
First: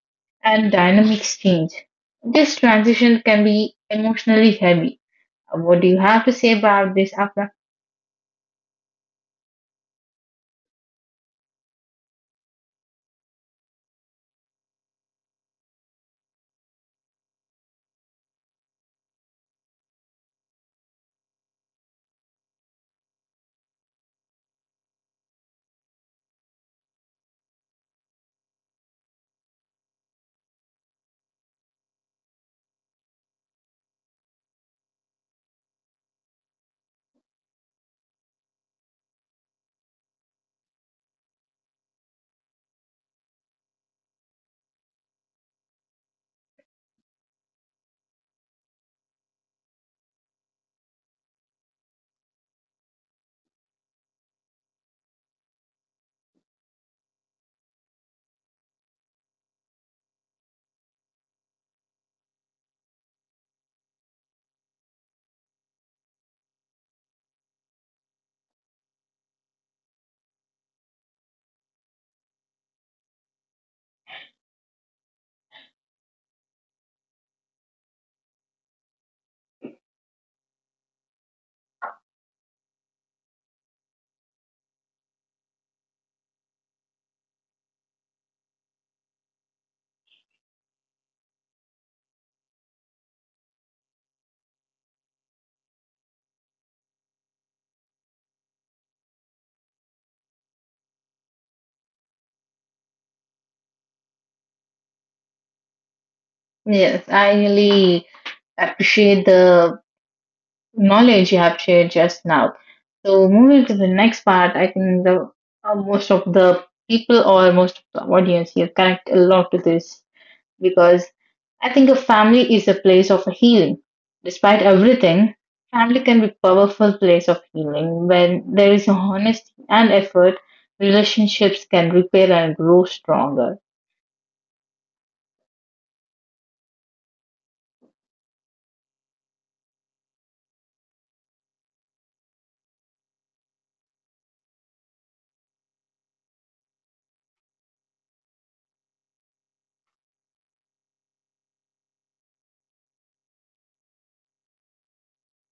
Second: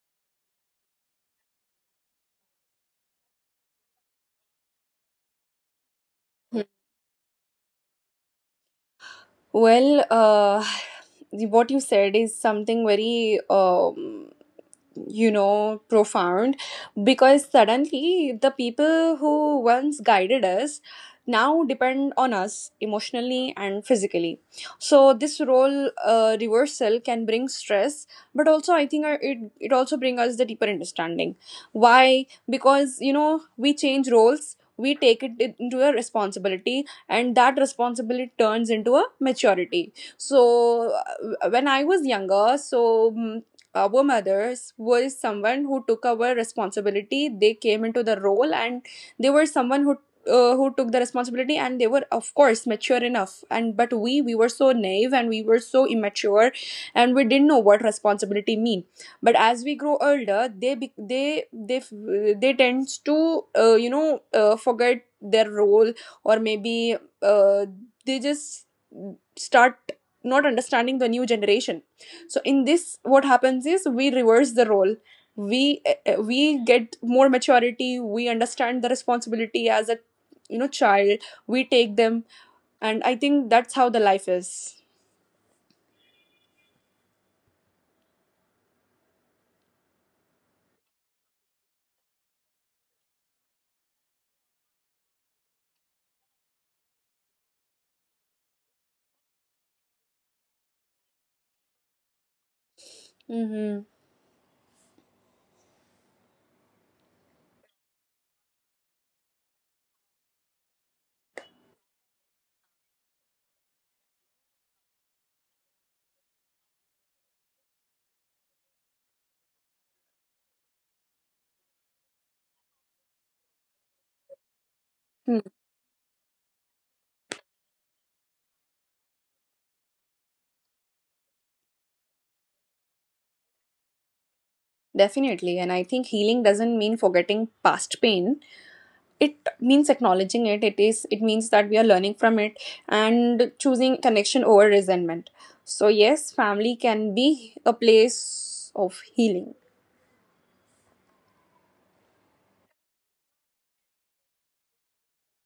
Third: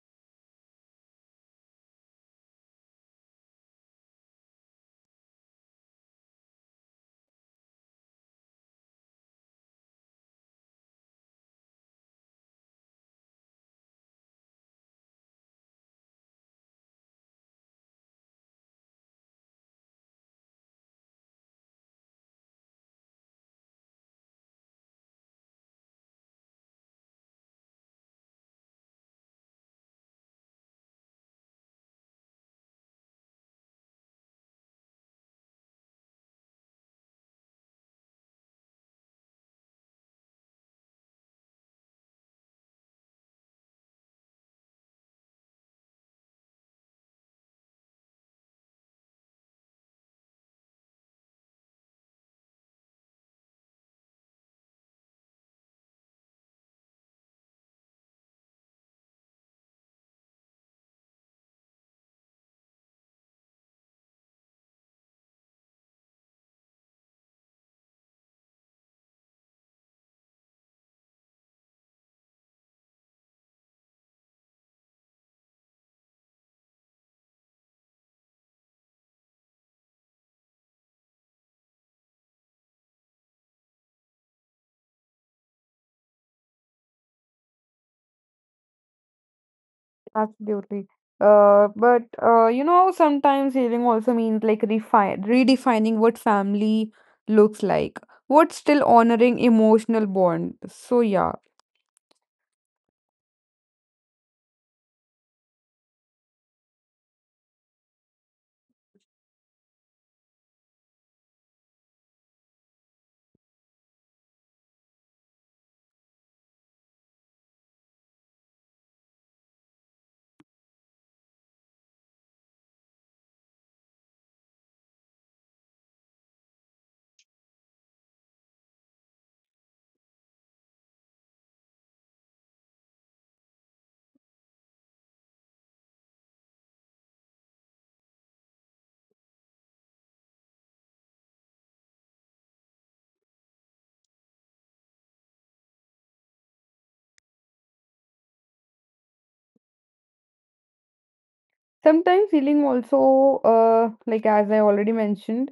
[SPEAKER 1] and dynamics change. This transition can be emotionally heavy. What do you have to say about this, Afra?
[SPEAKER 2] Well, uh, what you said is something very um, you know, profound. Because suddenly the people who once guided us now depend on us emotionally and physically. So this role uh, reversal can bring stress, but also I think uh, it it also brings us the deeper understanding. Why? Because you know, we change roles, we take it in- into a responsibility, and that responsibility turns into a maturity. So uh, when I was younger, so, mm, our mothers were someone who took our responsibility. They came into the role, and they were someone who uh, who took the responsibility, and they were of course mature enough. And but we we were so naive, and we were so immature, and we didn't know what responsibility mean. But as we grow older, they be, they they f- they tends to uh, you know, uh, forget their role, or maybe uh, they just start not understanding the new generation. So in this, what happens is we reverse the role. We uh, we get more maturity, we understand the responsibility as a, you know, child, we take them. And I think that's how the life is.
[SPEAKER 3] Absolutely. Uh, but uh, you know, sometimes healing also means, like, refine redefining what family looks like, what still honoring emotional bond. So yeah,
[SPEAKER 2] Mm-hmm.
[SPEAKER 1] Yes, I really appreciate the knowledge you have shared just now. So moving to the next part, I think the uh, most of the people or most of the audience here connect a lot to this because I think a family is a place of healing. Despite everything,
[SPEAKER 2] Hmm.
[SPEAKER 1] family can be powerful place of healing. When there is honesty and effort, relationships can repair and grow stronger.
[SPEAKER 2] Definitely. And I think healing doesn't mean forgetting past pain. It means acknowledging it. It is It means that we are learning from it and choosing connection over resentment. So yes, family can be a place of healing.
[SPEAKER 3] sometimes healing also, uh, like, as I already mentioned,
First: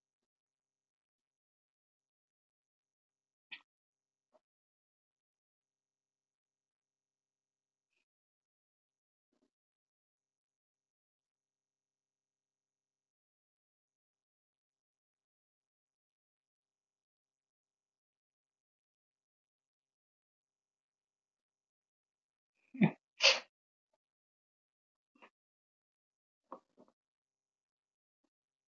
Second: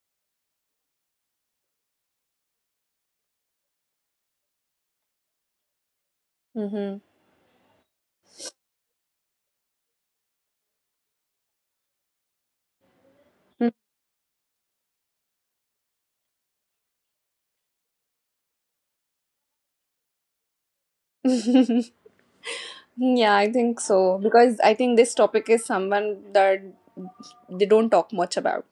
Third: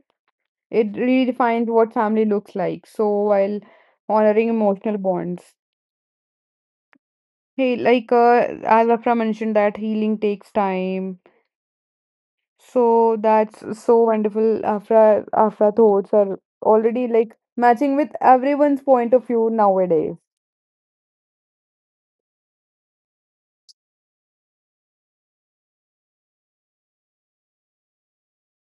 [SPEAKER 3] it redefines what family looks like. So while honoring emotional bonds,
[SPEAKER 2] Mm-hmm.
[SPEAKER 3] hey, like uh, as Afra mentioned, that healing takes time. So that's so wonderful. Afra Afra thoughts are already, like, matching with everyone's point of view nowadays.
[SPEAKER 2] Yeah, I think so, because I think this topic is someone that they don't talk much about.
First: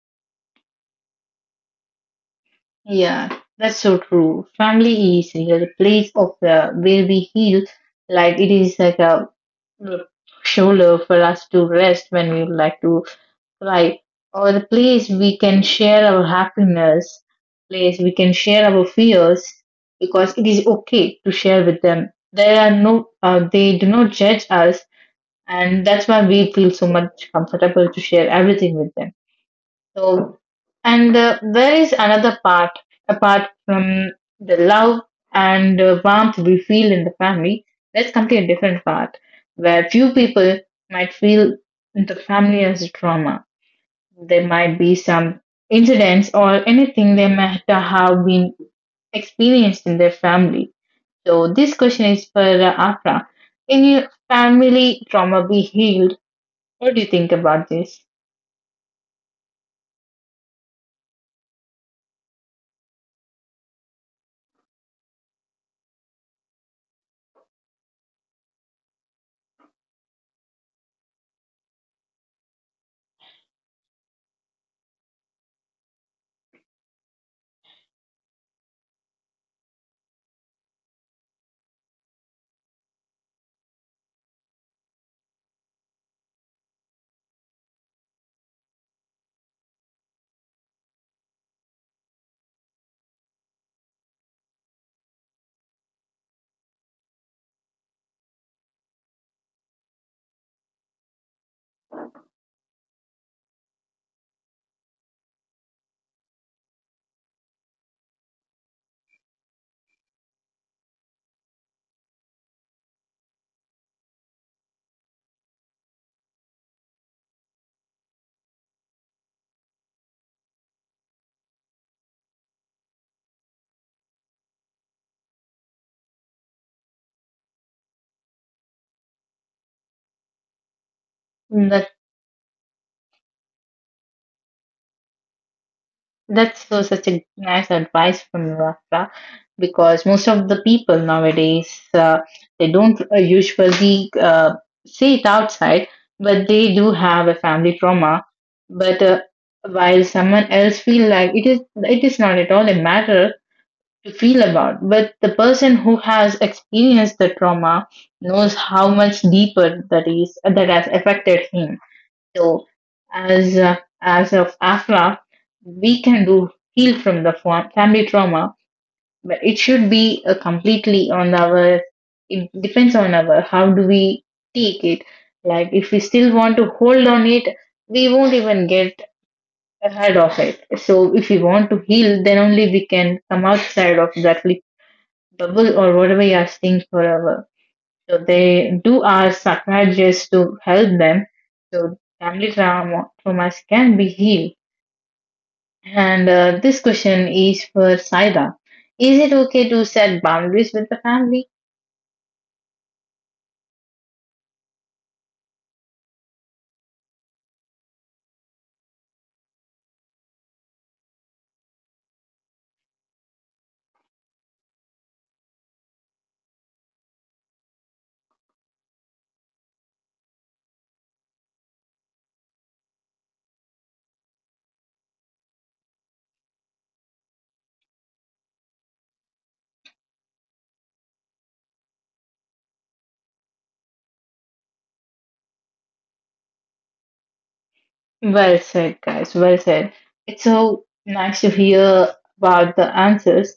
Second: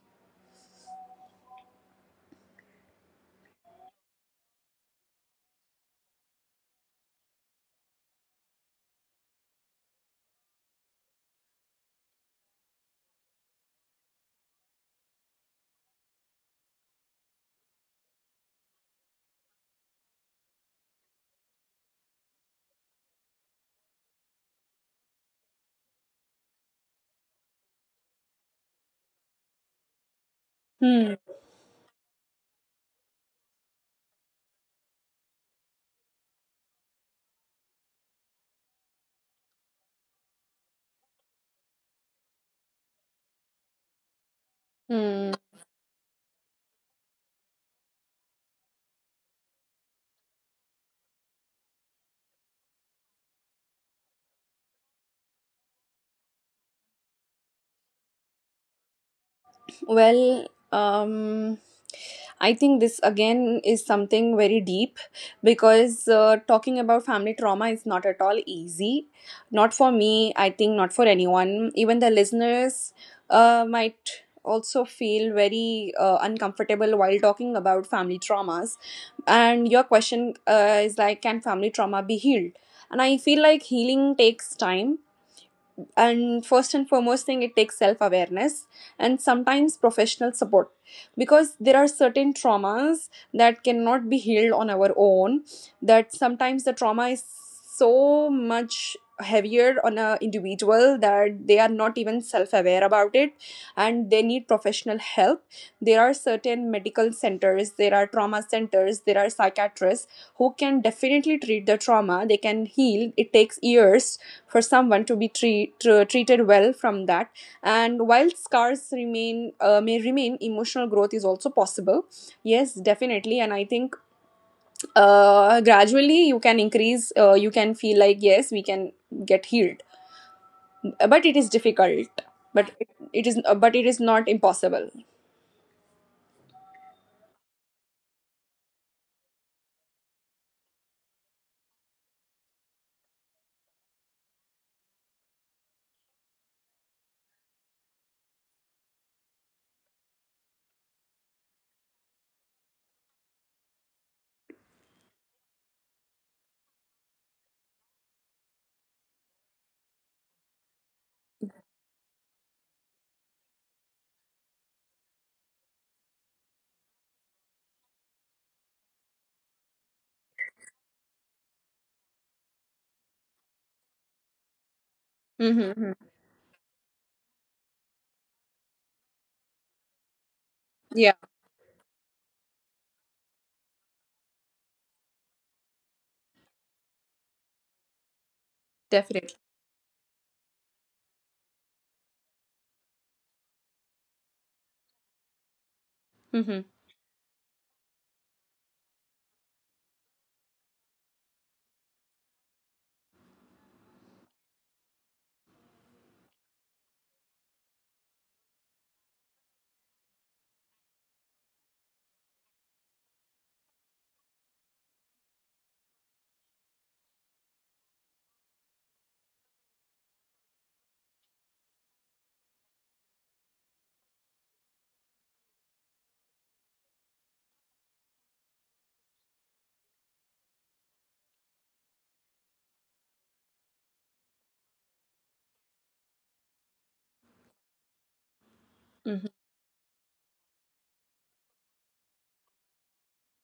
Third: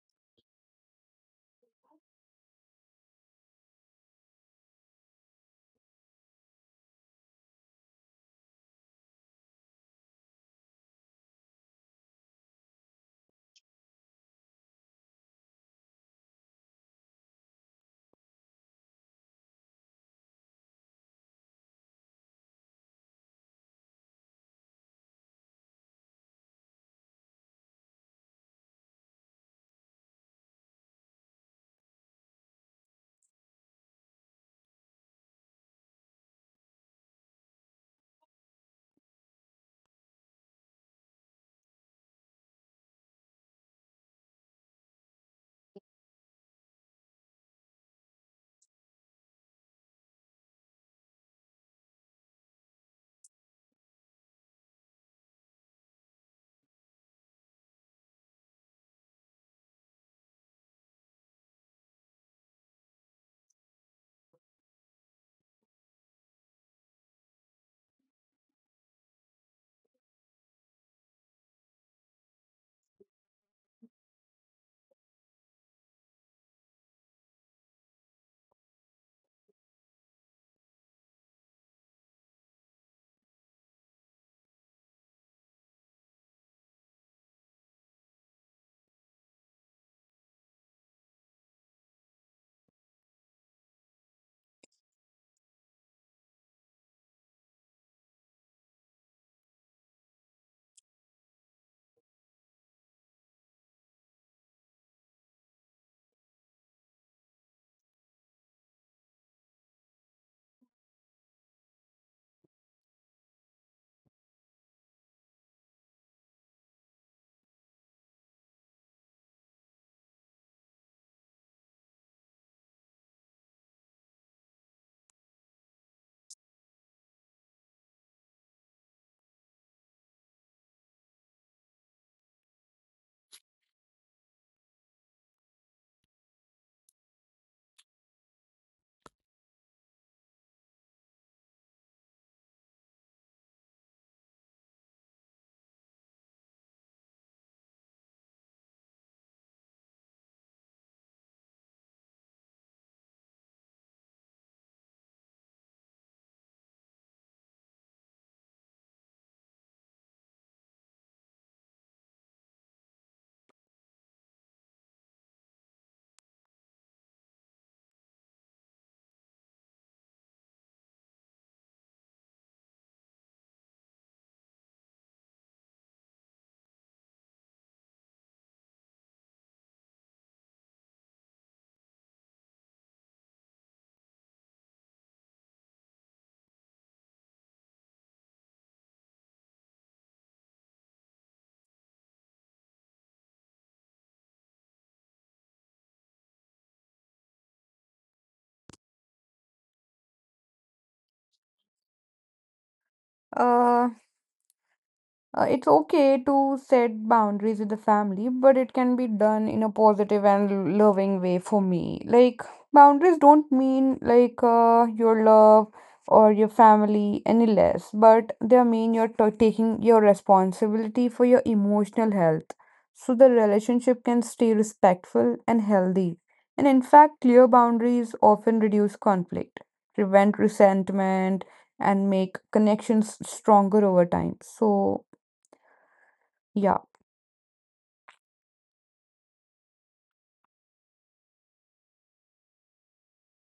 [SPEAKER 1] Yeah, that's so true. Family is like a place of uh, where we heal. Like it is like a uh, shoulder for us to rest when we would like to cry, or the place we can share our happiness, place we can share our fears, because it is okay to share with them. There are no, uh, they do not judge us, and that's why we feel so much comfortable to share everything with them. So, and
[SPEAKER 2] Hmm.
[SPEAKER 1] uh, there is another part, apart from the love and uh, warmth we feel in the family. Let's come to a different part where few people might feel the family as a trauma. There might be
[SPEAKER 2] Hmm.
[SPEAKER 1] some incidents or anything they might have been experienced in their family. So, this question is for uh, Afra. Can your family trauma be healed? What do you think about this?
[SPEAKER 2] Well, um, I think this again is something very deep, because uh, talking about family trauma is not at all easy. Not for me, I think not for anyone. Even the listeners uh, might also feel very uh, uncomfortable while talking about family traumas. And your question uh, is like, can family trauma be healed? And I feel like healing takes time, and first and foremost thing, it takes self awareness and sometimes professional support. Because there are certain traumas that cannot be healed on our own, that sometimes the trauma is so much heavier on a individual that they are not even self aware about it, and they need professional help. There are certain medical centers, there are trauma centers, there are psychiatrists who can definitely treat the trauma, they can heal. It takes years for someone to be treat, tr- treated well from that. And while scars remain, uh, may remain, emotional growth is also possible. Yes, definitely. And I think uh, gradually you can increase, uh, you can feel like yes, we can get healed, but it is
[SPEAKER 1] That's
[SPEAKER 2] difficult. but it, it is, uh, but it is not impossible.
[SPEAKER 1] That's so such a nice advice from you, Rafa, because most of the people nowadays uh, they don't uh, usually uh, say it outside, but they do have a family trauma. But uh, while someone else feel like it is, it is not at all a matter to feel about. But the person who has experienced the trauma knows how much deeper that is that has affected him. So, as uh, as of AFLA, we can do heal from the fa- family trauma, but it should be uh, completely on our. It depends on our how do we take it. Like if we
[SPEAKER 2] Mm-hmm.
[SPEAKER 1] still want to hold on it, we won't even get ahead of it. So
[SPEAKER 2] Yeah,
[SPEAKER 1] if we want to heal, then only we can come outside of that li- bubble or whatever you are seeing forever. So they do ask
[SPEAKER 2] definitely.
[SPEAKER 1] psychiatrists to help them. So family trauma, traumas can be healed. And uh,
[SPEAKER 2] Mm-hmm.
[SPEAKER 1] this question is for Saida. Is it okay to set boundaries with the family?
[SPEAKER 3] Uh, Uh, it's okay to set boundaries with the family, but it can be done in a positive and loving way for me. Like, boundaries don't mean, like uh, your love or your family any less, but they mean you're t- taking your responsibility for your emotional health. So the relationship can stay respectful and healthy. And in fact, clear boundaries often reduce conflict, prevent resentment, and make connections stronger over time. So, yeah,
[SPEAKER 1] Well said, guys.
[SPEAKER 2] Mm-hmm.
[SPEAKER 1] Well said. It's so nice to hear about the answers,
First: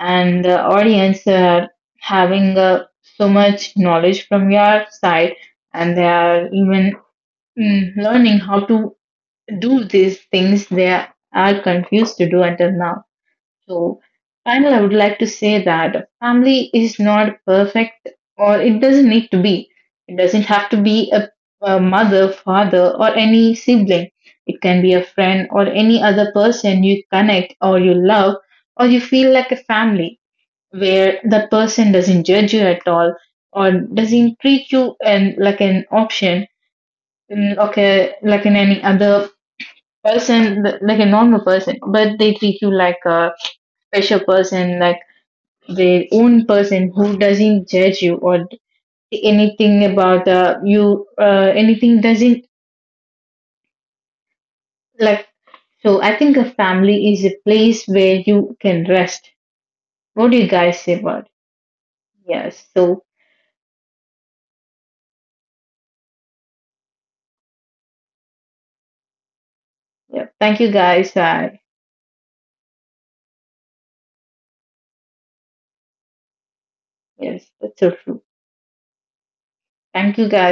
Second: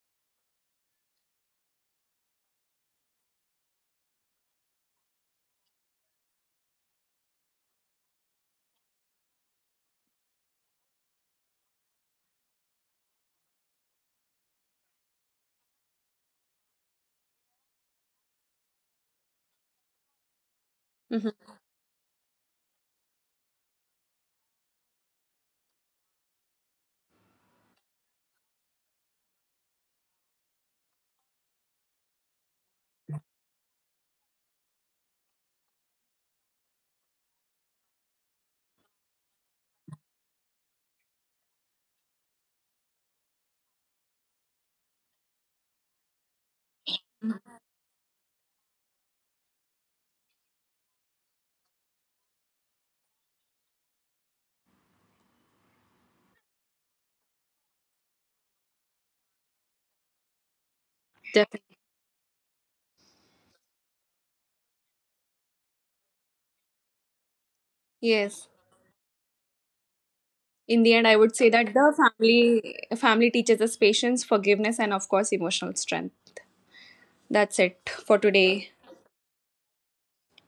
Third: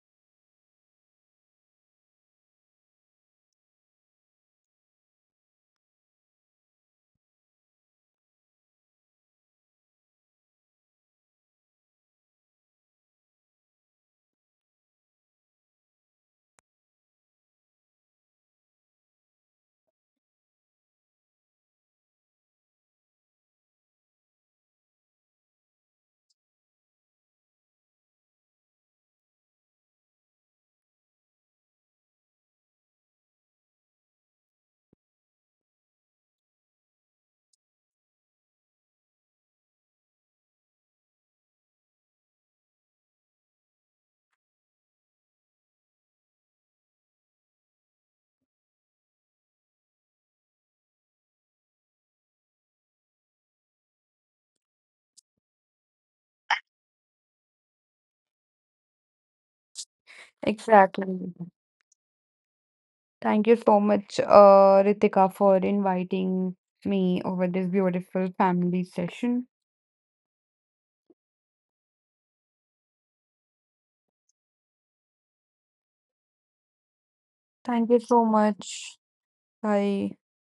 [SPEAKER 1] and the audience are having uh, so much knowledge from your side, and they are even mm, learning how to do these things they are confused to do until now. So, finally, I would like to say that family is not perfect or it doesn't need to be. It doesn't have to be a,
[SPEAKER 2] Mm-hmm.
[SPEAKER 1] a mother, father, or any sibling. It can be a friend or any other person you connect or you love or you feel like a family where that person doesn't judge you at all or doesn't treat you and like an option mm, okay like in any other person th- like a normal person but they treat you like a special person like their own person who doesn't judge you or anything about uh, you uh, anything doesn't like, so I think a family is a place where you can rest. What do you guys say about it?
[SPEAKER 3] exactly.
[SPEAKER 2] Definitely.
[SPEAKER 1] Yes, so
[SPEAKER 3] Thank you so much, uh, Ritika, for inviting me over this beautiful
[SPEAKER 2] Yes.
[SPEAKER 3] family session.
[SPEAKER 1] yeah, thank you
[SPEAKER 2] In the end,
[SPEAKER 1] guys,
[SPEAKER 2] I would say
[SPEAKER 1] I
[SPEAKER 2] that the family family teaches us patience, forgiveness, and of course emotional strength.
[SPEAKER 1] yes
[SPEAKER 2] That's
[SPEAKER 1] that's so
[SPEAKER 2] it
[SPEAKER 3] Thank you
[SPEAKER 2] for
[SPEAKER 1] true,
[SPEAKER 3] so
[SPEAKER 2] today.
[SPEAKER 3] much.
[SPEAKER 1] thank
[SPEAKER 3] Bye.
[SPEAKER 1] you guys.